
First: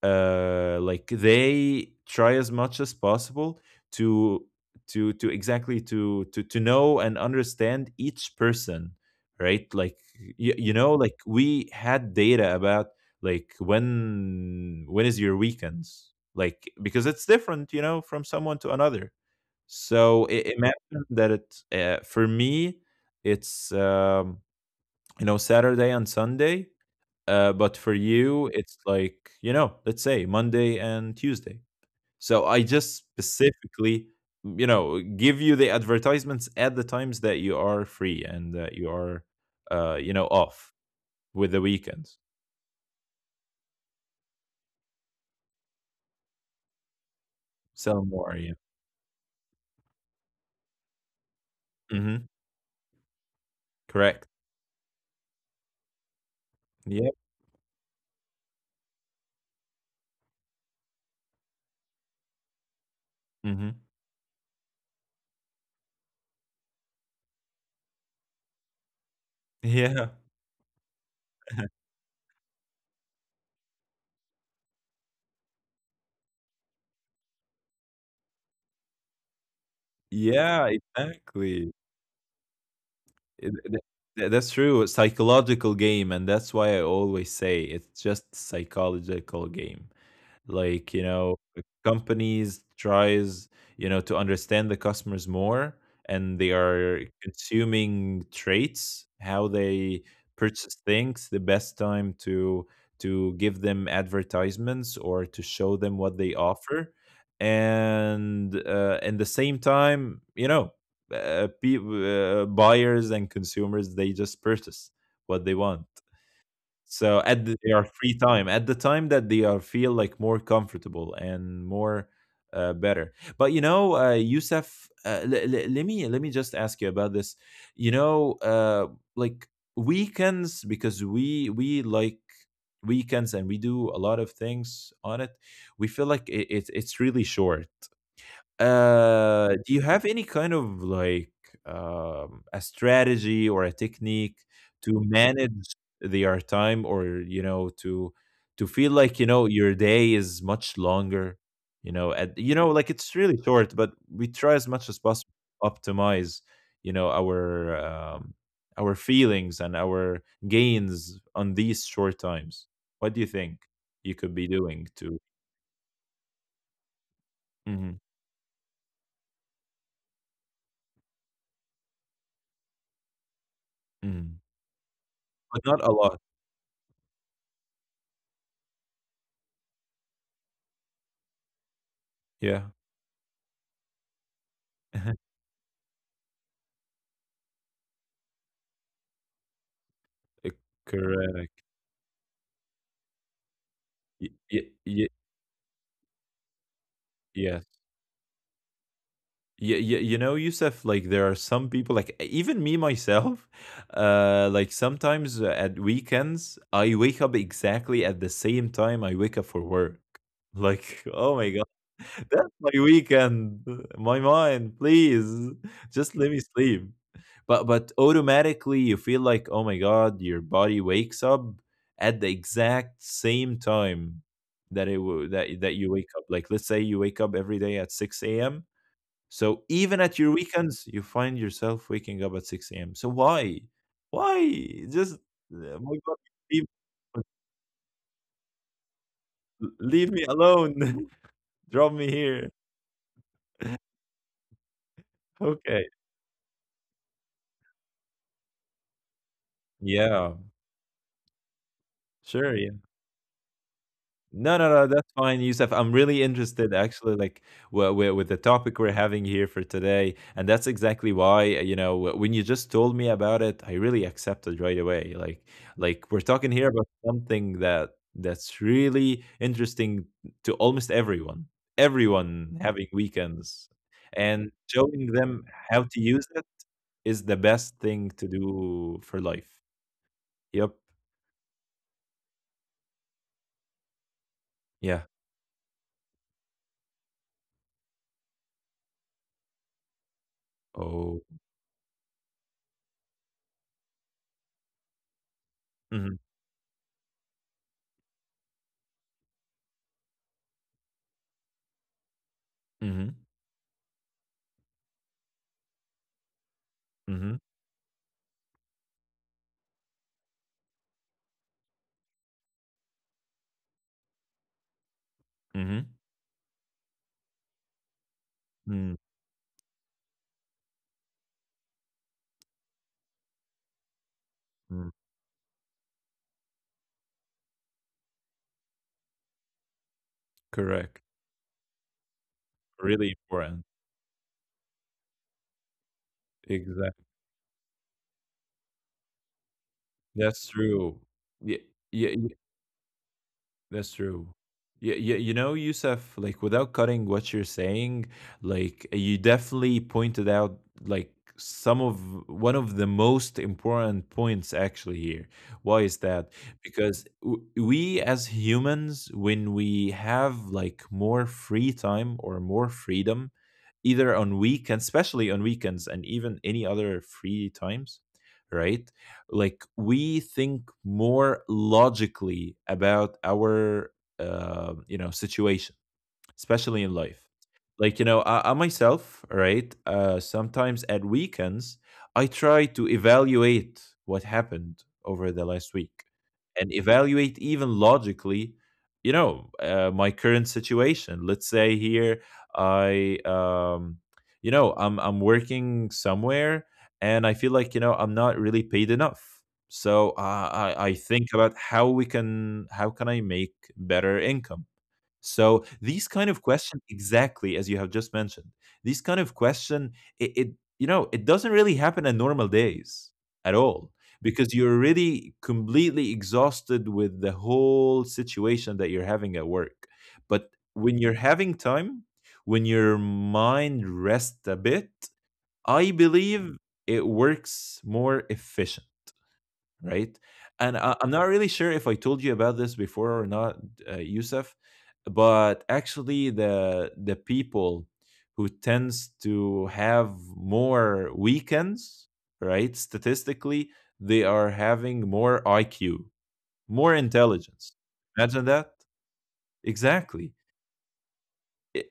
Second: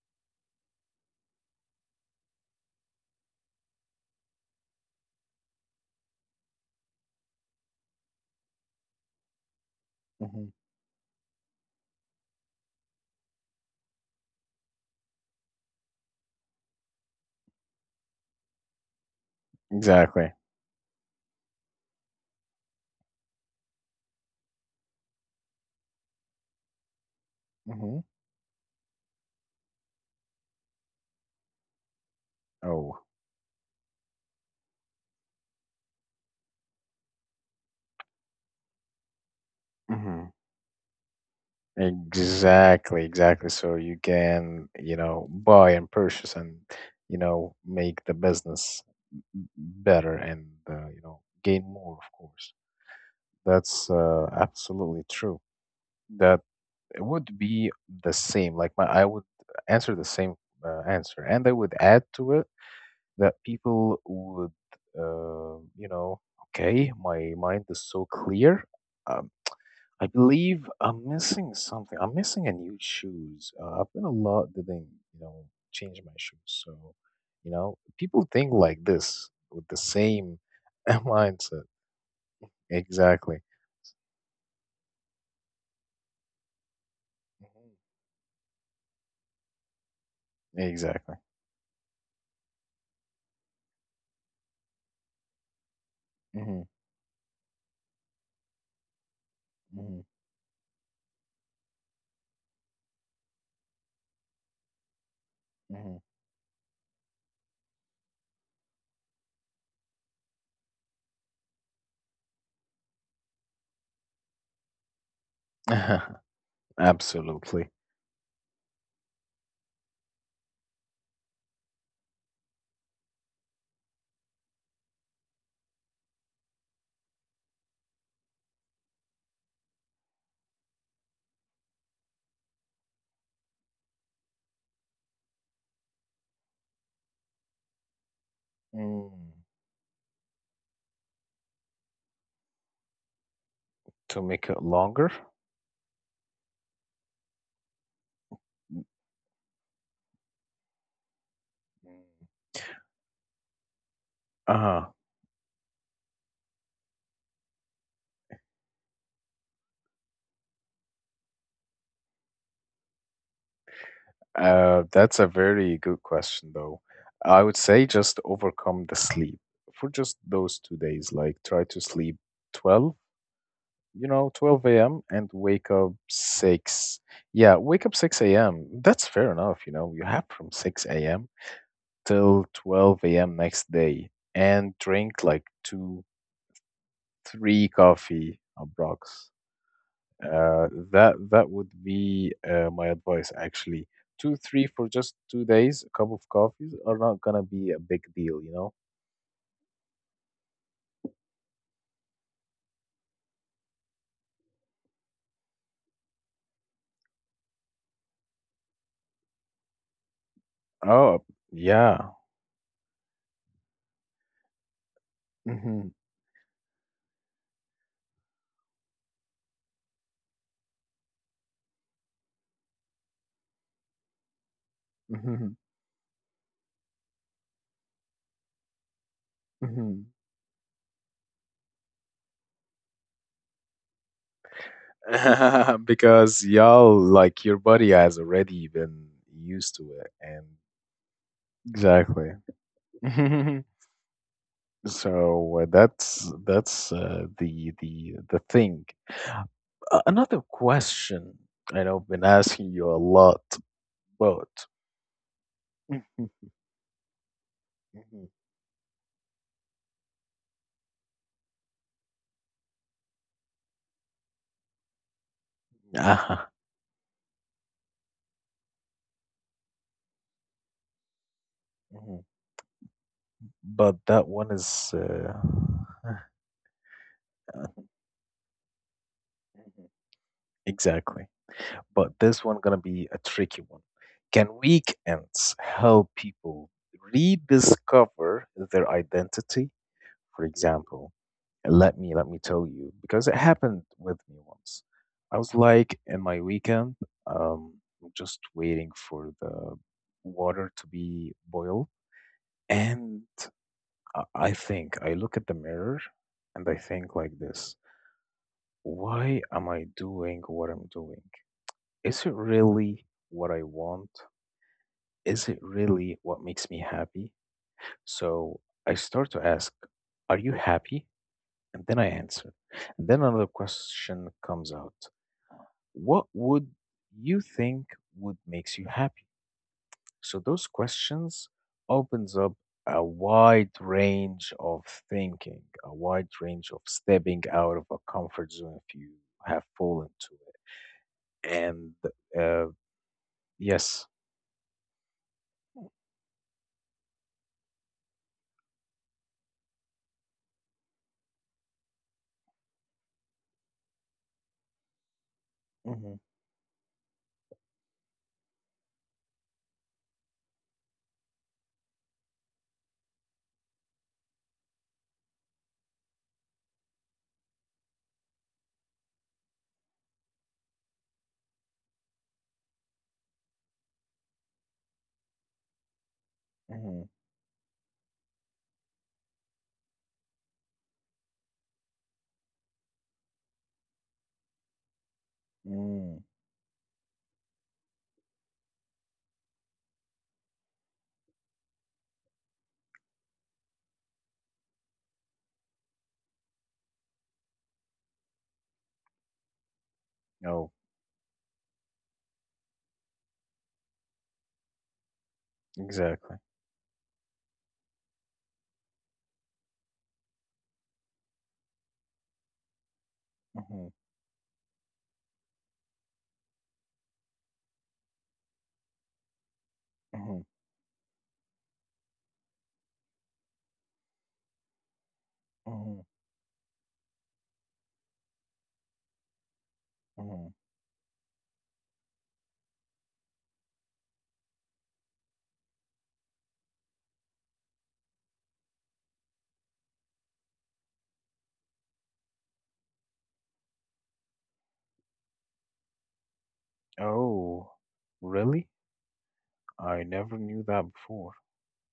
Speaker 2: uh Like they try as much as possible to to to exactly to to to know and understand each person, right? Like
Speaker 1: Hmm.
Speaker 2: you, you know like we had data about like when when is your weekends, like because it's different, you know from someone to another. So
Speaker 1: Exactly.
Speaker 2: I imagine that it, uh, for me, it's um you know Saturday and Sunday, uh, but for
Speaker 1: Hmm.
Speaker 2: you, it's like, you know, let's say Monday and Tuesday. So I
Speaker 1: Oh.
Speaker 2: just specifically, mm, you know, give you the advertisements at the times that you are free and that you are, uh, you
Speaker 1: Hmm.
Speaker 2: know, off with the weekends.
Speaker 1: Exactly. Exactly. So you can, you know, buy and purchase, and, you know, make
Speaker 2: Sell
Speaker 1: the
Speaker 2: more. Yeah.
Speaker 1: business better, and uh, you know gain more, of
Speaker 2: Hmm.
Speaker 1: course. That's uh,
Speaker 2: Correct.
Speaker 1: absolutely true. That it
Speaker 2: Yeah.
Speaker 1: would be the same, like my, I would answer the same uh, answer, and I would add to it that
Speaker 2: Hmm.
Speaker 1: people would uh, you know okay, my mind is so clear. um, I
Speaker 2: Yeah.
Speaker 1: believe I'm missing something. I'm missing a new shoes. uh, I've been a lot, didn't you know change my shoes. So, you know people think like this with the same
Speaker 2: Yeah,
Speaker 1: mindset.
Speaker 2: exactly.
Speaker 1: Exactly.
Speaker 2: It- th- th- That's true. A psychological game, and that's why I always say
Speaker 1: Mhm.
Speaker 2: it's just psychological game. Like you
Speaker 1: Exactly.
Speaker 2: know companies tries you know to understand the customers more, and they
Speaker 1: Hmm.
Speaker 2: are consuming traits, how
Speaker 1: Hmm.
Speaker 2: they purchase things, the best time to to give them advertisements or to show them
Speaker 1: Hmm.
Speaker 2: what they offer. And uh, in the same time, you know uh, pe- uh, buyers and consumers, they just purchase what they want. So at
Speaker 1: Absolutely.
Speaker 2: the, their free time, at the time that they are feel like more comfortable and more uh, better. But you know, uh, Yusuf, uh, l- l- let me let me just ask you about this. You know, uh, like weekends, because we we like weekends and we do a lot of things on it. We feel like it, it it's really short.
Speaker 1: Mm.
Speaker 2: Uh, do you have any kind of like um, a strategy or a
Speaker 1: To
Speaker 2: technique
Speaker 1: make it
Speaker 2: to
Speaker 1: longer?
Speaker 2: manage their time, or you know, to to
Speaker 1: Mm.
Speaker 2: feel like you know your day is much longer? You know, at, you know, like, it's really short, but we try as much
Speaker 1: Uh-huh.
Speaker 2: as possible to optimize, you know, our um, our feelings and our gains on these short times. What do you think you could be
Speaker 1: Uh,
Speaker 2: doing
Speaker 1: that's
Speaker 2: to,
Speaker 1: a very good question, though. I would say
Speaker 2: mhm,
Speaker 1: just overcome the sleep for just those two days. Like, try to sleep twelve, you know,
Speaker 2: mhm,
Speaker 1: twelve a m and
Speaker 2: but
Speaker 1: wake
Speaker 2: not
Speaker 1: up
Speaker 2: a lot?
Speaker 1: six. Yeah, wake up six a m. That's fair enough, you know. You have from six a m till
Speaker 2: Yeah.
Speaker 1: twelve a m next day and drink like two, three coffee approximately.
Speaker 2: Uh,
Speaker 1: Uh, that that
Speaker 2: Correct.
Speaker 1: would be uh, my advice actually.
Speaker 2: Y
Speaker 1: Two,
Speaker 2: y
Speaker 1: three for
Speaker 2: y
Speaker 1: just two days, a cup of coffees are not gonna be a
Speaker 2: Yes.
Speaker 1: big deal, you know?
Speaker 2: Yeah, yeah, you know, Yusuf, like there are some people, like even me myself, uh, like sometimes uh, at weekends, I wake up exactly at the same time I wake up for work. Like,
Speaker 1: Oh,
Speaker 2: oh my God,
Speaker 1: yeah.
Speaker 2: that's my weekend. My mind, please,
Speaker 1: Hmm.
Speaker 2: just let me sleep. But but automatically you feel like, oh my God, your body wakes up at the exact same time that it w-
Speaker 1: Hmm.
Speaker 2: that that you wake up. Like, let's say you wake up every day at six a.m, so even
Speaker 1: Hmm.
Speaker 2: at your weekends, you find yourself waking up at six a m. So why? Why? Just, oh my God,
Speaker 1: Because
Speaker 2: leave,
Speaker 1: y'all, like, your body has already been used to it.
Speaker 2: leave me
Speaker 1: And
Speaker 2: alone. Drop me
Speaker 1: exactly.
Speaker 2: here.
Speaker 1: So, uh,
Speaker 2: Okay.
Speaker 1: that's that's uh, the the the thing. A-
Speaker 2: Yeah,
Speaker 1: another question, I know I've been
Speaker 2: sure.
Speaker 1: asking
Speaker 2: Yeah.
Speaker 1: you a lot,
Speaker 2: No,
Speaker 1: but
Speaker 2: no, no, that's fine, Yusuf. I'm really
Speaker 1: Mhm.
Speaker 2: interested, actually, like w- w-
Speaker 1: Mhm.
Speaker 2: with the topic we're having here for today, and that's exactly why you know w- when you just told me about it, I really accepted right away. Like, like we're
Speaker 1: Ah,
Speaker 2: talking here about something that that's really interesting to almost everyone.
Speaker 1: mhm.
Speaker 2: Everyone having weekends,
Speaker 1: But that one
Speaker 2: and
Speaker 1: is
Speaker 2: showing
Speaker 1: uh,
Speaker 2: them how to use it, is the best thing to do for life. Yep.
Speaker 1: exactly. But this one gonna be a tricky one. Can
Speaker 2: Yeah.
Speaker 1: weekends help people rediscover their identity? For example,
Speaker 2: Oh.
Speaker 1: let me let me tell you, because it happened with me once. I was like
Speaker 2: Mm-hmm.
Speaker 1: in my weekend, um, just waiting for the water to be boiled,
Speaker 2: Mm-hmm.
Speaker 1: and I I think I look at the mirror and I think like
Speaker 2: Mm-hmm.
Speaker 1: this: why am I doing what I'm doing? Is it really what I want? Is it
Speaker 2: Mm-hmm.
Speaker 1: really what makes me happy? So I
Speaker 2: Mm-hmm.
Speaker 1: start to ask, are you happy? And then I answer. And then another question comes
Speaker 2: Mm,
Speaker 1: out. What would you think would makes you happy? So those
Speaker 2: correct.
Speaker 1: questions opens up a
Speaker 2: Really important.
Speaker 1: wide range of thinking, a wide range of
Speaker 2: Exactly.
Speaker 1: stepping out of a comfort zone if you have fallen to
Speaker 2: That's
Speaker 1: it.
Speaker 2: true. Yeah,
Speaker 1: And
Speaker 2: yeah.
Speaker 1: uh,
Speaker 2: That's
Speaker 1: yes,
Speaker 2: true. Yeah, yeah, you know,
Speaker 1: mhm,
Speaker 2: Yusuf, like without cutting what you're saying, like you definitely pointed out, like some of one of the most important points actually here. Why is that? Because w- we, as humans, when we have like more free time or more freedom, either on weekends, especially on weekends and even any other free times, right? Like we think more logically about our uh, you know situation, especially in
Speaker 1: mhm,
Speaker 2: life. Like you know i, I myself, right, uh, sometimes at weekends, I try to evaluate what happened over the last week,
Speaker 1: mm.
Speaker 2: and evaluate even logically, you know uh, my current situation. Let's say here, i um you know i'm I'm working somewhere and I feel like you know I'm not really paid enough. So
Speaker 1: Oh,
Speaker 2: uh, i i think about how we can how can I make better income. So these
Speaker 1: exactly.
Speaker 2: kind of question, exactly as you have just mentioned. These kind of question, it, it you know, it doesn't really happen on normal days at
Speaker 1: Mhm.
Speaker 2: all, because you're really completely exhausted with the whole situation that you're having at work.
Speaker 1: Mhm.
Speaker 2: But when you're having time, when your mind rests a bit, I
Speaker 1: Mhm.
Speaker 2: believe it works more efficient, right?
Speaker 1: Mhm.
Speaker 2: And I, I'm not really sure if I told you about this before or not, uh, Yusuf, but actually the the people who tends to have more weekends, right? Statistically, they are having more I Q, more
Speaker 1: Oh,
Speaker 2: intelligence. Imagine
Speaker 1: really?
Speaker 2: that.
Speaker 1: I
Speaker 2: Exactly.
Speaker 1: never knew that before.
Speaker 2: Y-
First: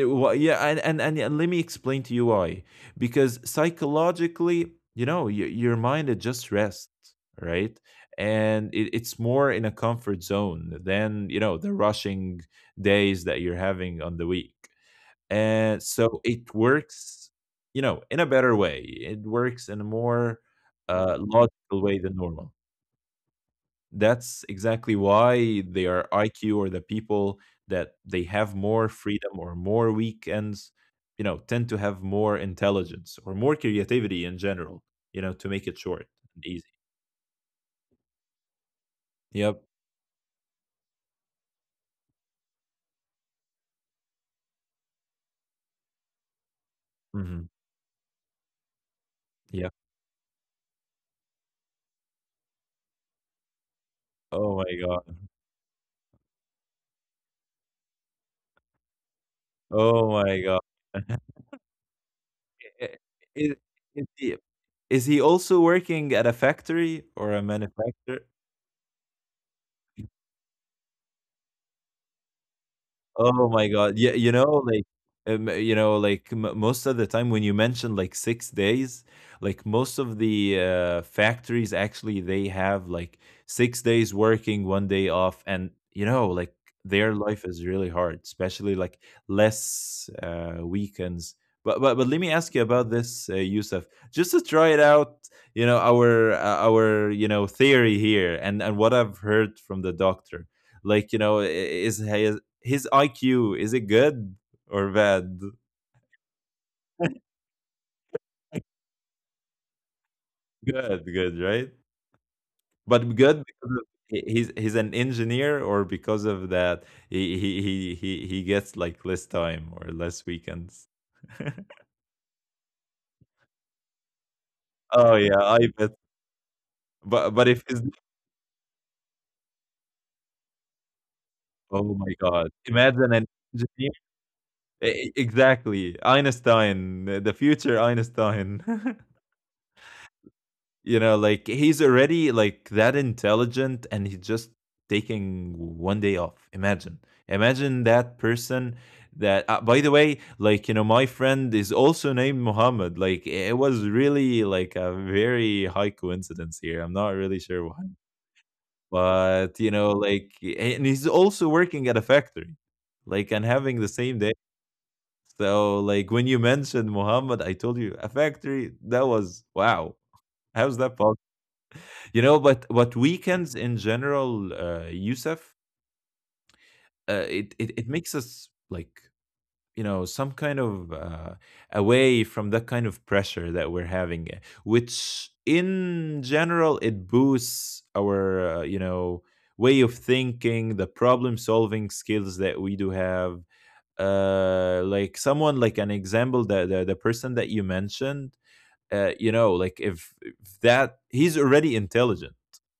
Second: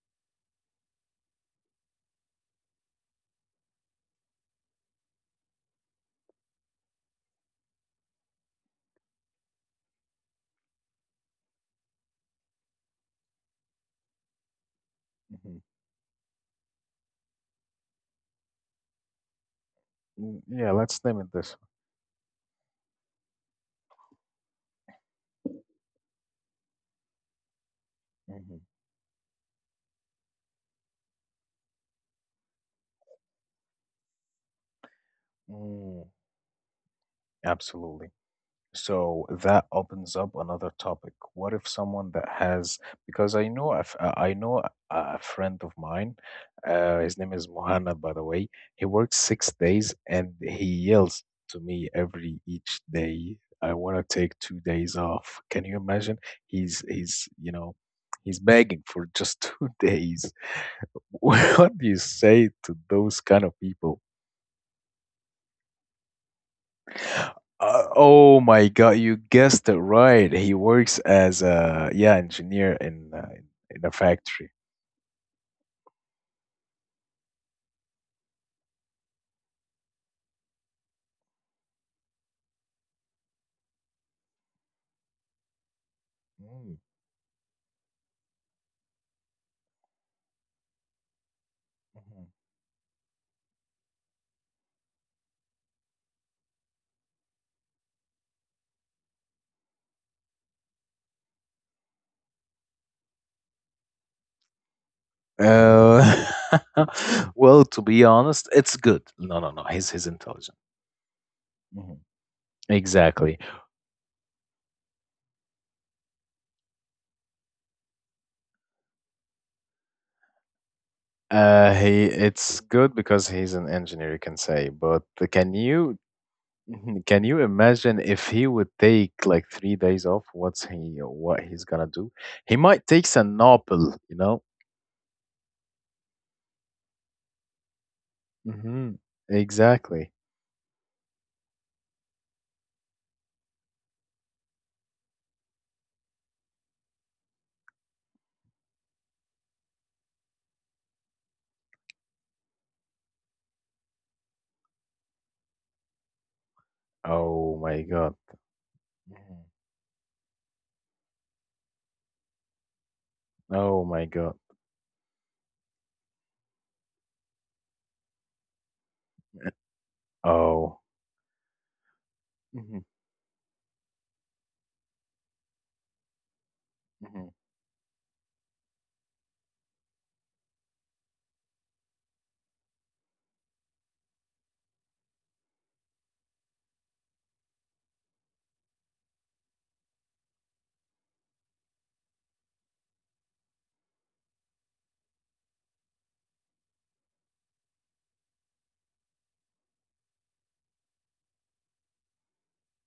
Speaker 2: y- wha- yeah, and, and and and let me explain to you why. Because psychologically, you know your, your mind, it just rests, right, and it, it's more in a comfort zone than, you know the rushing days that you're having on the week.
Speaker 1: Mhm.
Speaker 2: And so it works, you know in a better way, it works in a more
Speaker 1: Mm. Yeah, let's
Speaker 2: uh,
Speaker 1: name it this
Speaker 2: logical way than normal. That's exactly
Speaker 1: one.
Speaker 2: why their I Q, or the people that they have
Speaker 1: Mhm.
Speaker 2: more freedom or more weekends, you know, tend to have more intelligence or more creativity in general, you know, to make it short
Speaker 1: Mm.
Speaker 2: and easy.
Speaker 1: Absolutely. So
Speaker 2: Yep.
Speaker 1: that opens up another topic. What if someone that has, because I know a f- uh, I know a a friend of mine, uh, his name
Speaker 2: Hmm.
Speaker 1: is Mohanna, by the way. He works six
Speaker 2: Yep.
Speaker 1: days and he yells to me every each day, I want to take
Speaker 2: Oh
Speaker 1: two
Speaker 2: my
Speaker 1: days
Speaker 2: God.
Speaker 1: off. Can you imagine? He's he's you know, he's begging for just two
Speaker 2: Oh
Speaker 1: days.
Speaker 2: my God.
Speaker 1: What do you say to
Speaker 2: I- i-
Speaker 1: those kind
Speaker 2: Is,
Speaker 1: of
Speaker 2: is
Speaker 1: people?
Speaker 2: he, is he also working at a factory or a
Speaker 1: Uh,
Speaker 2: manufacturer?
Speaker 1: oh my God, you guessed it right. He works as a, yeah, engineer in uh,
Speaker 2: Oh my
Speaker 1: in a
Speaker 2: god. Yeah, you
Speaker 1: factory.
Speaker 2: know, like, um, you know, like m most of the time when you mention like six days, like most of the uh, factories, actually they have like six days working, one day off, and you know, like
Speaker 1: Mm,
Speaker 2: their life is really hard, especially like less uh, weekends. But, but but let me ask you about this, uh, Yusuf, just to try it out. You know our uh, our you know theory here, and and what I've heard from the doctor, like, you know i- is his I Q, is it good or bad?
Speaker 1: mhm. Uh, well, to be honest, it's good. No, no, no. He's he's intelligent.
Speaker 2: Good, good, right?
Speaker 1: Mhm.
Speaker 2: But
Speaker 1: Exactly.
Speaker 2: good because of he- he's he's an engineer, or because of that he he he he he gets like less time or less weekends.
Speaker 1: Uh, he it's good because he's an engineer, you can say. But
Speaker 2: Oh yeah,
Speaker 1: can
Speaker 2: I bet.
Speaker 1: you can
Speaker 2: But
Speaker 1: you
Speaker 2: but if he's,
Speaker 1: imagine if he would take like three days off? What's he what he's gonna
Speaker 2: oh my
Speaker 1: do?
Speaker 2: god,
Speaker 1: He might take
Speaker 2: imagine an
Speaker 1: a
Speaker 2: engineer.
Speaker 1: nopal, you know
Speaker 2: E- e- Exactly, Einstein, the future Einstein.
Speaker 1: Mhm. Exactly.
Speaker 2: You know, like he's already like that intelligent and he's just taking one day off, imagine, imagine that person. That, uh, by the way, like, you know my friend is also named Muhammad. Like, it was really like a very high coincidence here, I'm not really
Speaker 1: Oh
Speaker 2: sure
Speaker 1: my
Speaker 2: why,
Speaker 1: God. Mhm.
Speaker 2: but you know like, and he's also working at a factory, like, and having
Speaker 1: Oh
Speaker 2: the
Speaker 1: my
Speaker 2: same day.
Speaker 1: God.
Speaker 2: So like when you mentioned Muhammad, I told you a factory, that was wow,
Speaker 1: Oh.
Speaker 2: how's that possible? You know, but
Speaker 1: Mhm.
Speaker 2: but weekends in general, uh, Yusuf,
Speaker 1: Mhm.
Speaker 2: uh, it, it it makes us like, you know some kind of, uh, away from that kind of pressure that we're having, uh, which in general, it boosts our uh, you know way of thinking, the problem solving skills that we do have. Uh, like someone, like an example, the the, the person that you mentioned, uh, you know, like, if, if that he's already intelligent,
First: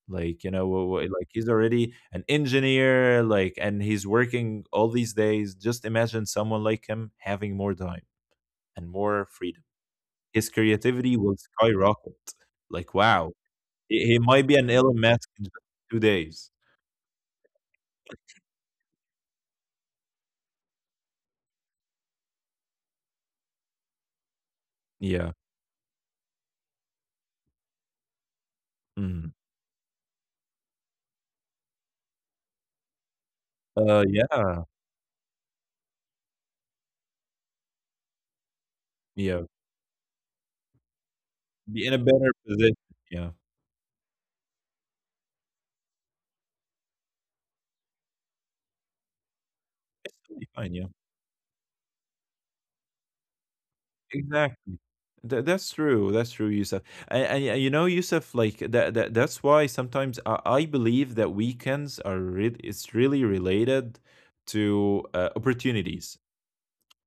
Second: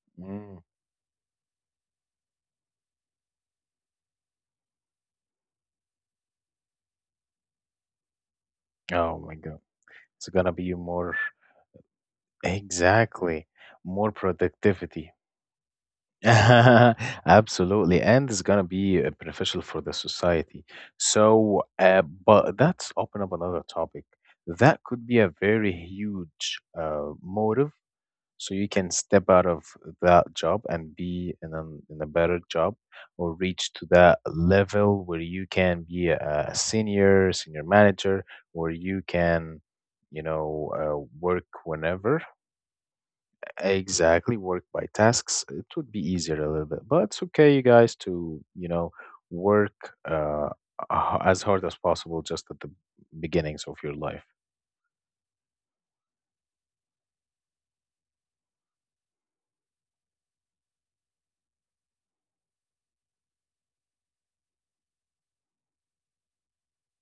Speaker 2: like, you
Speaker 1: Mm.
Speaker 2: know wh- wh- like he's already an engineer, like, and he's working all these days. Just imagine someone like him having more time and
Speaker 1: Oh
Speaker 2: more
Speaker 1: my
Speaker 2: freedom,
Speaker 1: God. It's
Speaker 2: his
Speaker 1: gonna be
Speaker 2: creativity
Speaker 1: more.
Speaker 2: will skyrocket. Like wow,
Speaker 1: Exactly.
Speaker 2: he, he
Speaker 1: More
Speaker 2: might be an Elon
Speaker 1: productivity.
Speaker 2: Musk in just two days.
Speaker 1: Absolutely, and it's gonna be uh, beneficial for the society. So, uh, but that's open up another topic. That could be
Speaker 2: Yeah.
Speaker 1: a very huge uh, motive, so you can
Speaker 2: Mm.
Speaker 1: step out of that job and be in a, in a better job, or reach to
Speaker 2: Uh,
Speaker 1: that
Speaker 2: yeah,
Speaker 1: level where you can be a, a senior senior manager, or you
Speaker 2: yeah,
Speaker 1: can you know uh, work
Speaker 2: be in a
Speaker 1: whenever.
Speaker 2: better position, yeah,
Speaker 1: Exactly, work by tasks. It would be easier a little bit, but it's okay, you guys, to you know work,
Speaker 2: it's totally
Speaker 1: uh,
Speaker 2: fine, yeah.
Speaker 1: h- as hard as possible, just at the beginnings of your life.
Speaker 2: Exactly. Tha that's true. That's true, Yusuf. And, and, and you know, Yusuf, like that, that that's why sometimes I, I believe that weekends are re- it's really related to uh, opportunities.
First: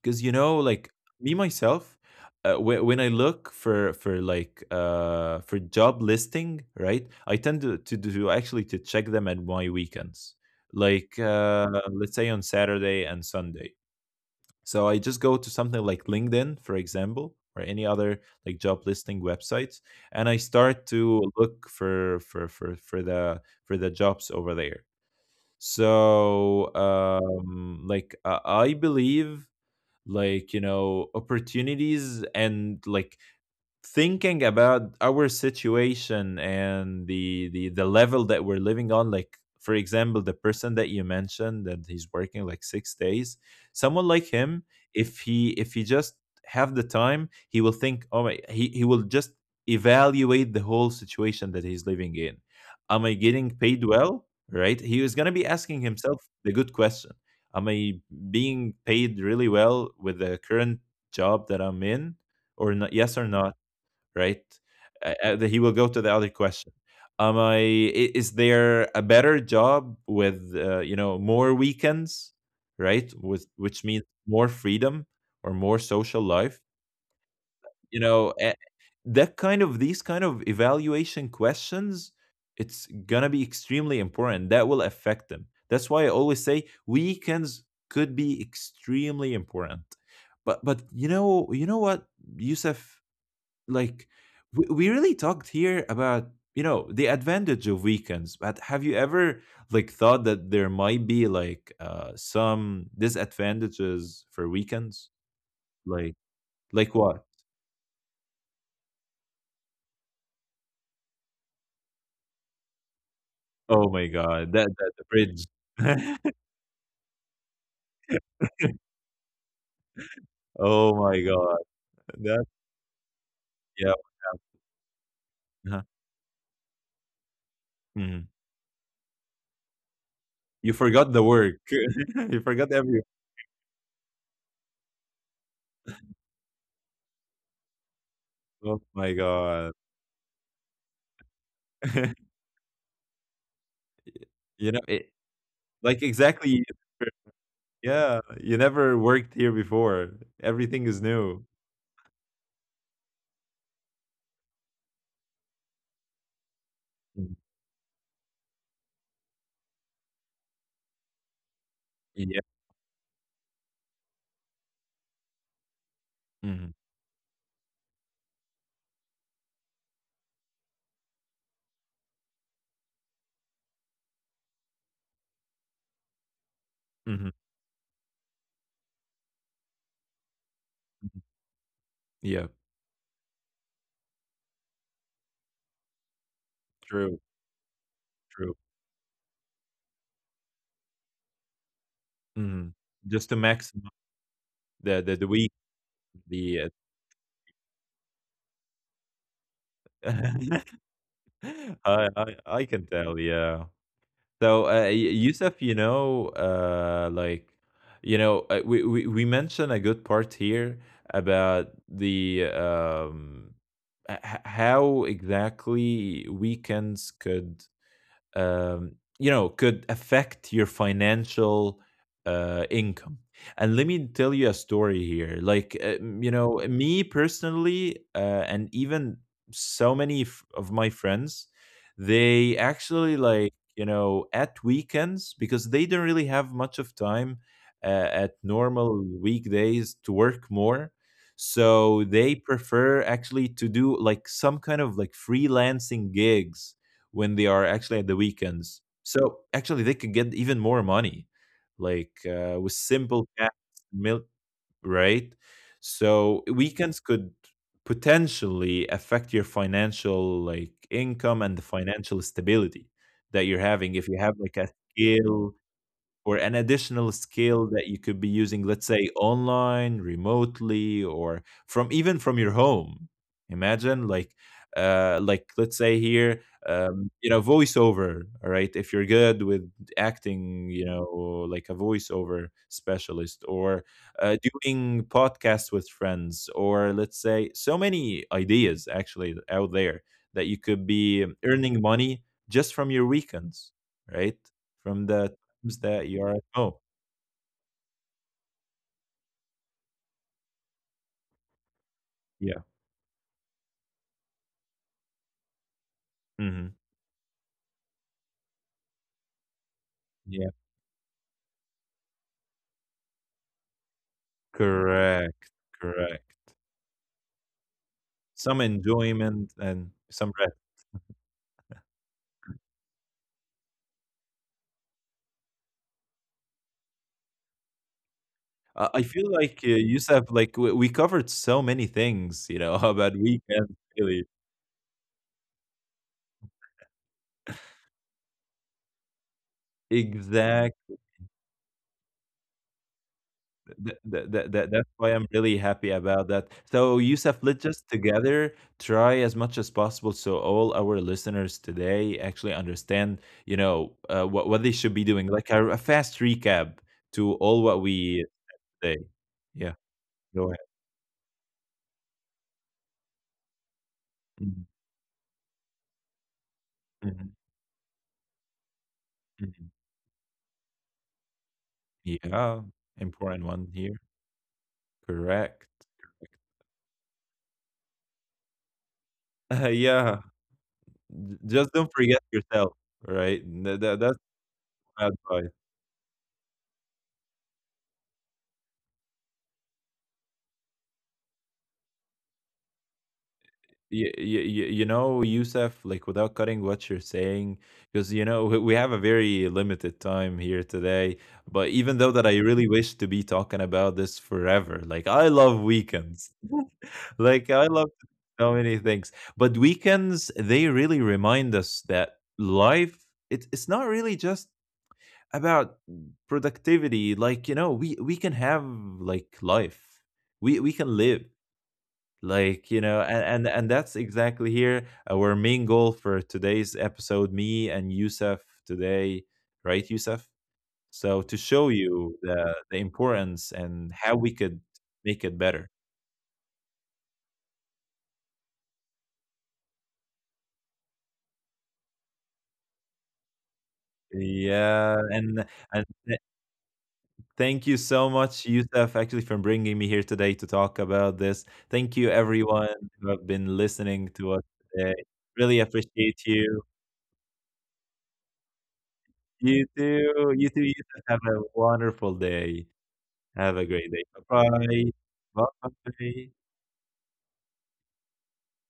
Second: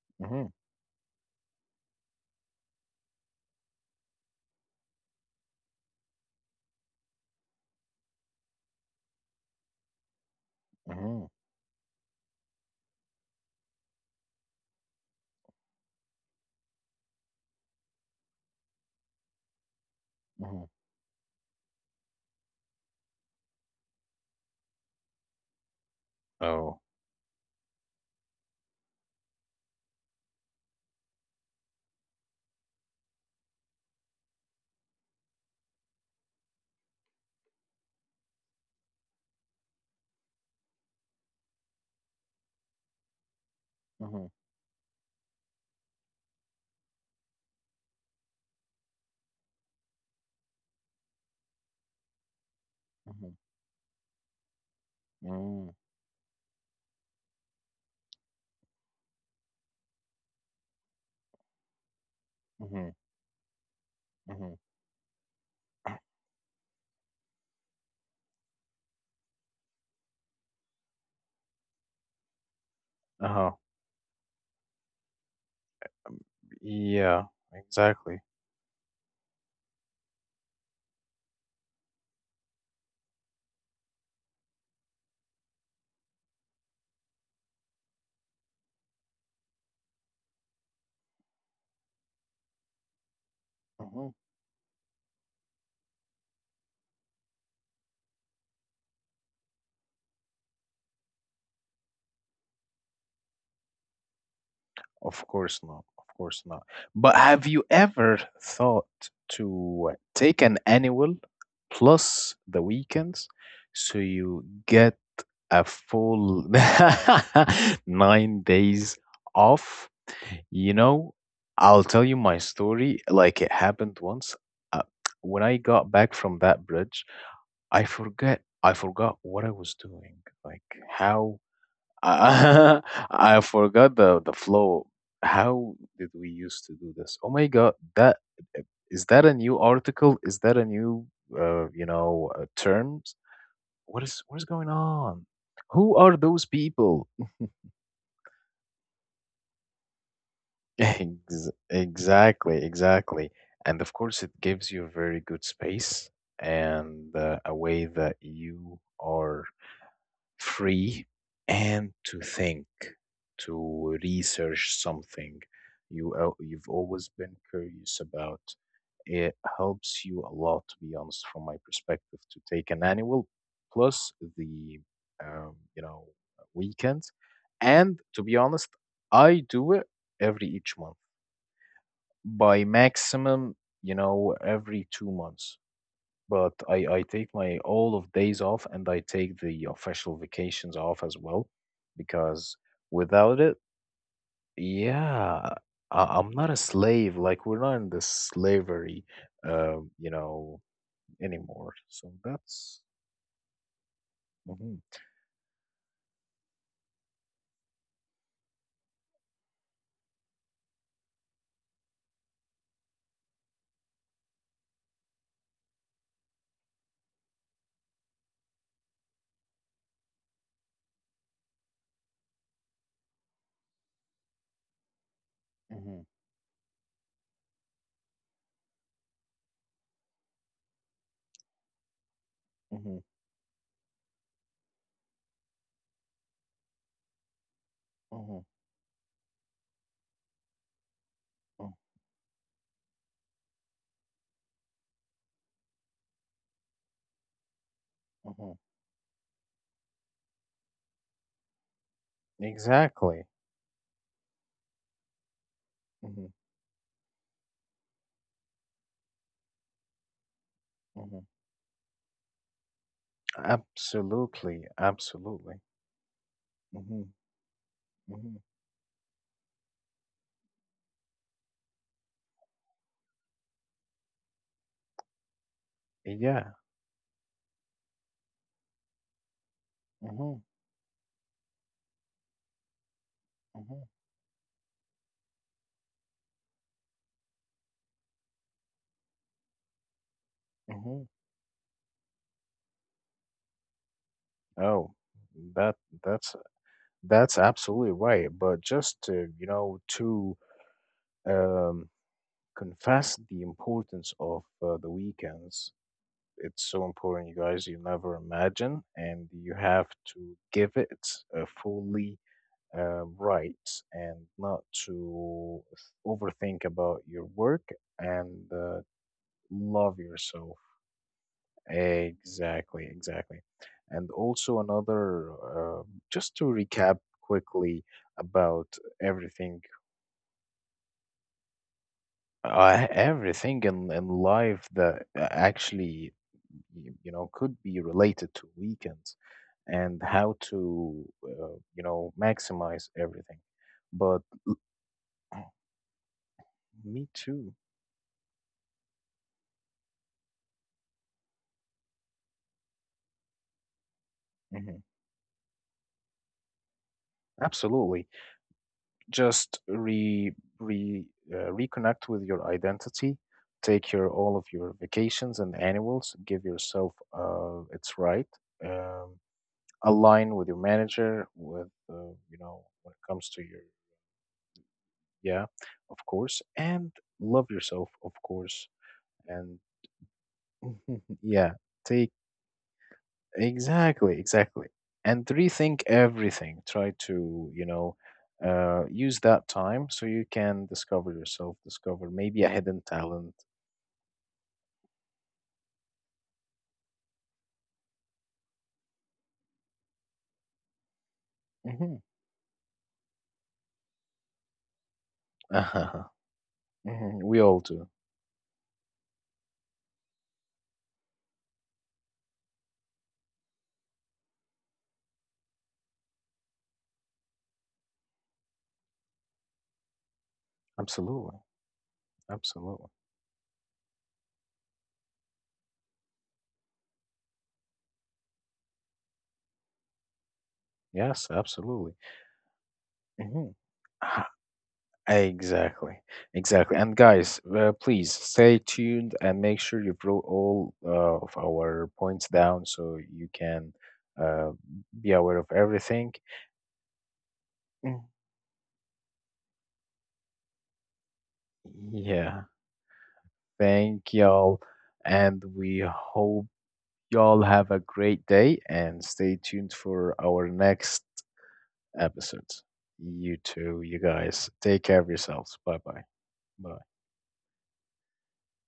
Speaker 2: Because you
Speaker 1: Hmm.
Speaker 2: know, like me myself, uh, whe- when I look for for like uh for job listing, right? I tend to to, do actually to check them at my weekends.
Speaker 1: Hmm.
Speaker 2: Like uh let's say on Saturday and Sunday. So I just go to something like LinkedIn, for example, or any other like job listing websites, and I
Speaker 1: Hmm.
Speaker 2: start to look for for for for the for the jobs over there.
Speaker 1: Oh.
Speaker 2: So um, like uh, I believe, like, you know opportunities, and like thinking about our situation and the the the level that we're living on. Like for example the person that you mentioned that he's working like six days, someone like
Speaker 1: Hmm.
Speaker 2: him, if he if he just have the time, he will think oh my, he, he will just evaluate the whole situation that he's living in. Am I getting paid well, right? He is going to be
Speaker 1: Hmm.
Speaker 2: asking himself the good question. Am I being paid really well with the current job that I'm in, or
Speaker 1: Hmm.
Speaker 2: not? Yes or no, right?
Speaker 1: Mhm.
Speaker 2: Uh, uh, he will go to the other question. Am I? i- Is there a better job with uh, you know more weekends, right? With,
Speaker 1: Uh-huh.
Speaker 2: which means more freedom or more social life.
Speaker 1: Yeah,
Speaker 2: You
Speaker 1: exactly.
Speaker 2: know, a- that kind of these kind of evaluation questions, it's gonna be extremely important that will affect them. That's why I always say weekends could be extremely important. But but you know you know what, Yusuf, like
Speaker 1: Mhm.
Speaker 2: we, we really talked here about, you know the advantage of weekends, but have you ever like thought that there might be like uh some disadvantages for weekends?
Speaker 1: Of course not. Of
Speaker 2: Like,
Speaker 1: course not.
Speaker 2: like
Speaker 1: But
Speaker 2: what?
Speaker 1: have you ever thought to take an annual plus the weekends
Speaker 2: Oh
Speaker 1: so
Speaker 2: my
Speaker 1: you
Speaker 2: god, that that
Speaker 1: get
Speaker 2: the bridge.
Speaker 1: a full nine days off? You
Speaker 2: Oh
Speaker 1: know,
Speaker 2: my god,
Speaker 1: I'll tell you my
Speaker 2: that,
Speaker 1: story. Like it
Speaker 2: yeah.
Speaker 1: happened once. Uh, when I
Speaker 2: Uh-huh.
Speaker 1: got back from that bridge, I
Speaker 2: Mhm.
Speaker 1: forget. I forgot what I was doing, like
Speaker 2: You forgot the
Speaker 1: how
Speaker 2: work. You forgot
Speaker 1: I,
Speaker 2: every,
Speaker 1: I forgot the the flow. How did we used to do this? Oh my God, that eh,
Speaker 2: oh
Speaker 1: is
Speaker 2: my
Speaker 1: that a new
Speaker 2: god.
Speaker 1: article? Is that a new uh, you know uh, terms? What is what is
Speaker 2: you
Speaker 1: going
Speaker 2: know it,
Speaker 1: on? Who
Speaker 2: like,
Speaker 1: are those
Speaker 2: exactly,
Speaker 1: people?
Speaker 2: yeah, you never worked here before, everything is new.
Speaker 1: Ex- exactly, exactly. And of course, it gives you a very good space and
Speaker 2: Mm.
Speaker 1: uh, a way that you are free and to
Speaker 2: Yeah.
Speaker 1: think, to research something you al-
Speaker 2: Mhm.
Speaker 1: you've always been curious about. It helps you a lot, to be honest, from my perspective, to take an annual plus the um, you know weekends.
Speaker 2: Mhm.
Speaker 1: And to be honest, I do it every each month
Speaker 2: Yeah.
Speaker 1: by maximum, you know, every two months, but I, I
Speaker 2: True.
Speaker 1: take my all of days
Speaker 2: True.
Speaker 1: off, and I take the official vacations off as well, because
Speaker 2: Mhm. Just to
Speaker 1: without it,
Speaker 2: maximize the the the
Speaker 1: yeah,
Speaker 2: week,
Speaker 1: I, I'm not a
Speaker 2: the uh,
Speaker 1: slave. Like, we're not in the slavery, uh, you know, anymore. So
Speaker 2: I I I
Speaker 1: that's
Speaker 2: can tell, yeah.
Speaker 1: hmm,
Speaker 2: So, uh, Y- Yusuf, you know, uh, like, you know, uh, we we we mentioned a good part here about the um h- h- how exactly weekends could um, you know could affect your financial uh, income. And let me tell you a story here. Like, uh,
Speaker 1: hmm,
Speaker 2: you know, me personally, uh, and even so many f- of my friends, they
Speaker 1: hmm,
Speaker 2: actually, like, you know at weekends, because they don't really have much of time uh, at
Speaker 1: hmm,
Speaker 2: normal weekdays to work more, so they prefer actually to do like some kind of like freelancing gigs when they are actually at the
Speaker 1: hmm,
Speaker 2: weekends. So actually, they could get even more money, like, uh, with
Speaker 1: exactly.
Speaker 2: simple cats, milk, right?
Speaker 1: Hmm.
Speaker 2: So weekends could potentially affect your financial
Speaker 1: Hmm.
Speaker 2: like income and the financial stability
Speaker 1: Absolutely,
Speaker 2: that you're having, if
Speaker 1: absolutely.
Speaker 2: you have like a skill
Speaker 1: Hmm.
Speaker 2: or an
Speaker 1: Hmm.
Speaker 2: additional skill that you could be using, let's say online, remotely, or from even from your home. Imagine like, uh like, let's
Speaker 1: Yeah.
Speaker 2: say here, um you know voiceover, all right, if you're good with
Speaker 1: Hmm.
Speaker 2: acting, you know like a voiceover specialist,
Speaker 1: Hmm.
Speaker 2: or uh, doing podcasts with friends, or let's say, so many ideas actually out there that you could
Speaker 1: Hmm.
Speaker 2: be earning money just from your weekends, right?
Speaker 1: Oh,
Speaker 2: From the,
Speaker 1: that
Speaker 2: seems that you are
Speaker 1: that's
Speaker 2: at home.
Speaker 1: that's absolutely right. But just to, you know, to um,
Speaker 2: Yeah.
Speaker 1: confess the importance of uh, the weekends, it's
Speaker 2: Mhm.
Speaker 1: so important, you guys. You never imagine, and you have to
Speaker 2: Yeah.
Speaker 1: give it a fully uh, right, and not
Speaker 2: Correct,
Speaker 1: to
Speaker 2: correct.
Speaker 1: overthink about your work and
Speaker 2: Some
Speaker 1: uh,
Speaker 2: enjoyment and
Speaker 1: love
Speaker 2: some rest.
Speaker 1: yourself. Exactly, exactly. And also another, uh, just to recap quickly about
Speaker 2: Uh, I feel like,
Speaker 1: everything.
Speaker 2: uh, Youssef, like, we we covered so many things, you know,
Speaker 1: Uh,
Speaker 2: about
Speaker 1: everything
Speaker 2: weekends,
Speaker 1: in, in
Speaker 2: really.
Speaker 1: life that uh, actually, y- you know, could be related to weekends, and how
Speaker 2: Exact.
Speaker 1: to, uh, you know, maximize everything.
Speaker 2: Th th
Speaker 1: But
Speaker 2: th
Speaker 1: l-
Speaker 2: th That's why I'm really happy about that. So,
Speaker 1: me
Speaker 2: Youssef,
Speaker 1: too.
Speaker 2: let's just together try as much as possible, so all our listeners today actually understand, you know, uh, what what they
Speaker 1: Hmm.
Speaker 2: should be doing, like a a fast recap to all what
Speaker 1: Absolutely.
Speaker 2: we Day.
Speaker 1: Just
Speaker 2: Yeah,
Speaker 1: re
Speaker 2: go ahead.
Speaker 1: re uh, reconnect with your identity. Take your all of
Speaker 2: Mhm,
Speaker 1: your vacations and annuals. Give yourself
Speaker 2: mhm,
Speaker 1: uh, it's right. Um,
Speaker 2: mhm.
Speaker 1: align with your manager. With uh, you
Speaker 2: Yeah,
Speaker 1: know, when it comes
Speaker 2: important
Speaker 1: to your...
Speaker 2: one here.
Speaker 1: Yeah,
Speaker 2: Correct,
Speaker 1: of
Speaker 2: correct.
Speaker 1: course. And love yourself, of course. And
Speaker 2: Yeah, j
Speaker 1: yeah,
Speaker 2: just don't
Speaker 1: take,
Speaker 2: forget yourself, right? Tha that's
Speaker 1: exactly, exactly.
Speaker 2: my
Speaker 1: And
Speaker 2: advice.
Speaker 1: rethink everything. Try to, you know, uh, use that time so you can discover yourself, discover maybe a hidden talent.
Speaker 2: you, you, you know, Youssef, like, without cutting what you're saying, because, you know we we have a very limited time here today. But
Speaker 1: Hmm.
Speaker 2: even though that I really wish to be talking about this forever, like, I love weekends,
Speaker 1: We
Speaker 2: like
Speaker 1: all
Speaker 2: I
Speaker 1: do.
Speaker 2: love so many things. But weekends, they really remind us that life, it's it's not really just about productivity. Like, you know, we we can have like life. We we can live,
Speaker 1: Absolutely.
Speaker 2: like, you
Speaker 1: Absolutely.
Speaker 2: know and and, and that's exactly here, uh, our main goal for today's episode, me and Yusuf today, right Yusuf?
Speaker 1: Yes,
Speaker 2: So to show
Speaker 1: absolutely.
Speaker 2: you the the
Speaker 1: Hmm.
Speaker 2: importance and how we could make it better.
Speaker 1: Exactly, exactly. And guys, uh, please stay tuned and make sure you put all uh, of our points down so you can uh, be
Speaker 2: Yeah,
Speaker 1: aware of
Speaker 2: and and
Speaker 1: everything.
Speaker 2: th- thank you
Speaker 1: Mm.
Speaker 2: so much, Yusuf, actually, for bringing me here today to talk about this. Thank you,
Speaker 1: Yeah,
Speaker 2: everyone who have been listening
Speaker 1: thank
Speaker 2: to us
Speaker 1: y'all.
Speaker 2: today,
Speaker 1: And
Speaker 2: really
Speaker 1: we
Speaker 2: appreciate
Speaker 1: hope
Speaker 2: you.
Speaker 1: y'all have a great day and stay
Speaker 2: You
Speaker 1: tuned for
Speaker 2: too, you
Speaker 1: our
Speaker 2: too Yusuf,
Speaker 1: next
Speaker 2: have a wonderful
Speaker 1: episodes.
Speaker 2: day.
Speaker 1: You
Speaker 2: Have a
Speaker 1: too,
Speaker 2: great
Speaker 1: you
Speaker 2: day.
Speaker 1: guys. Take
Speaker 2: Bye-bye.
Speaker 1: care of yourselves. Bye bye.
Speaker 2: Bye.
Speaker 1: Bye.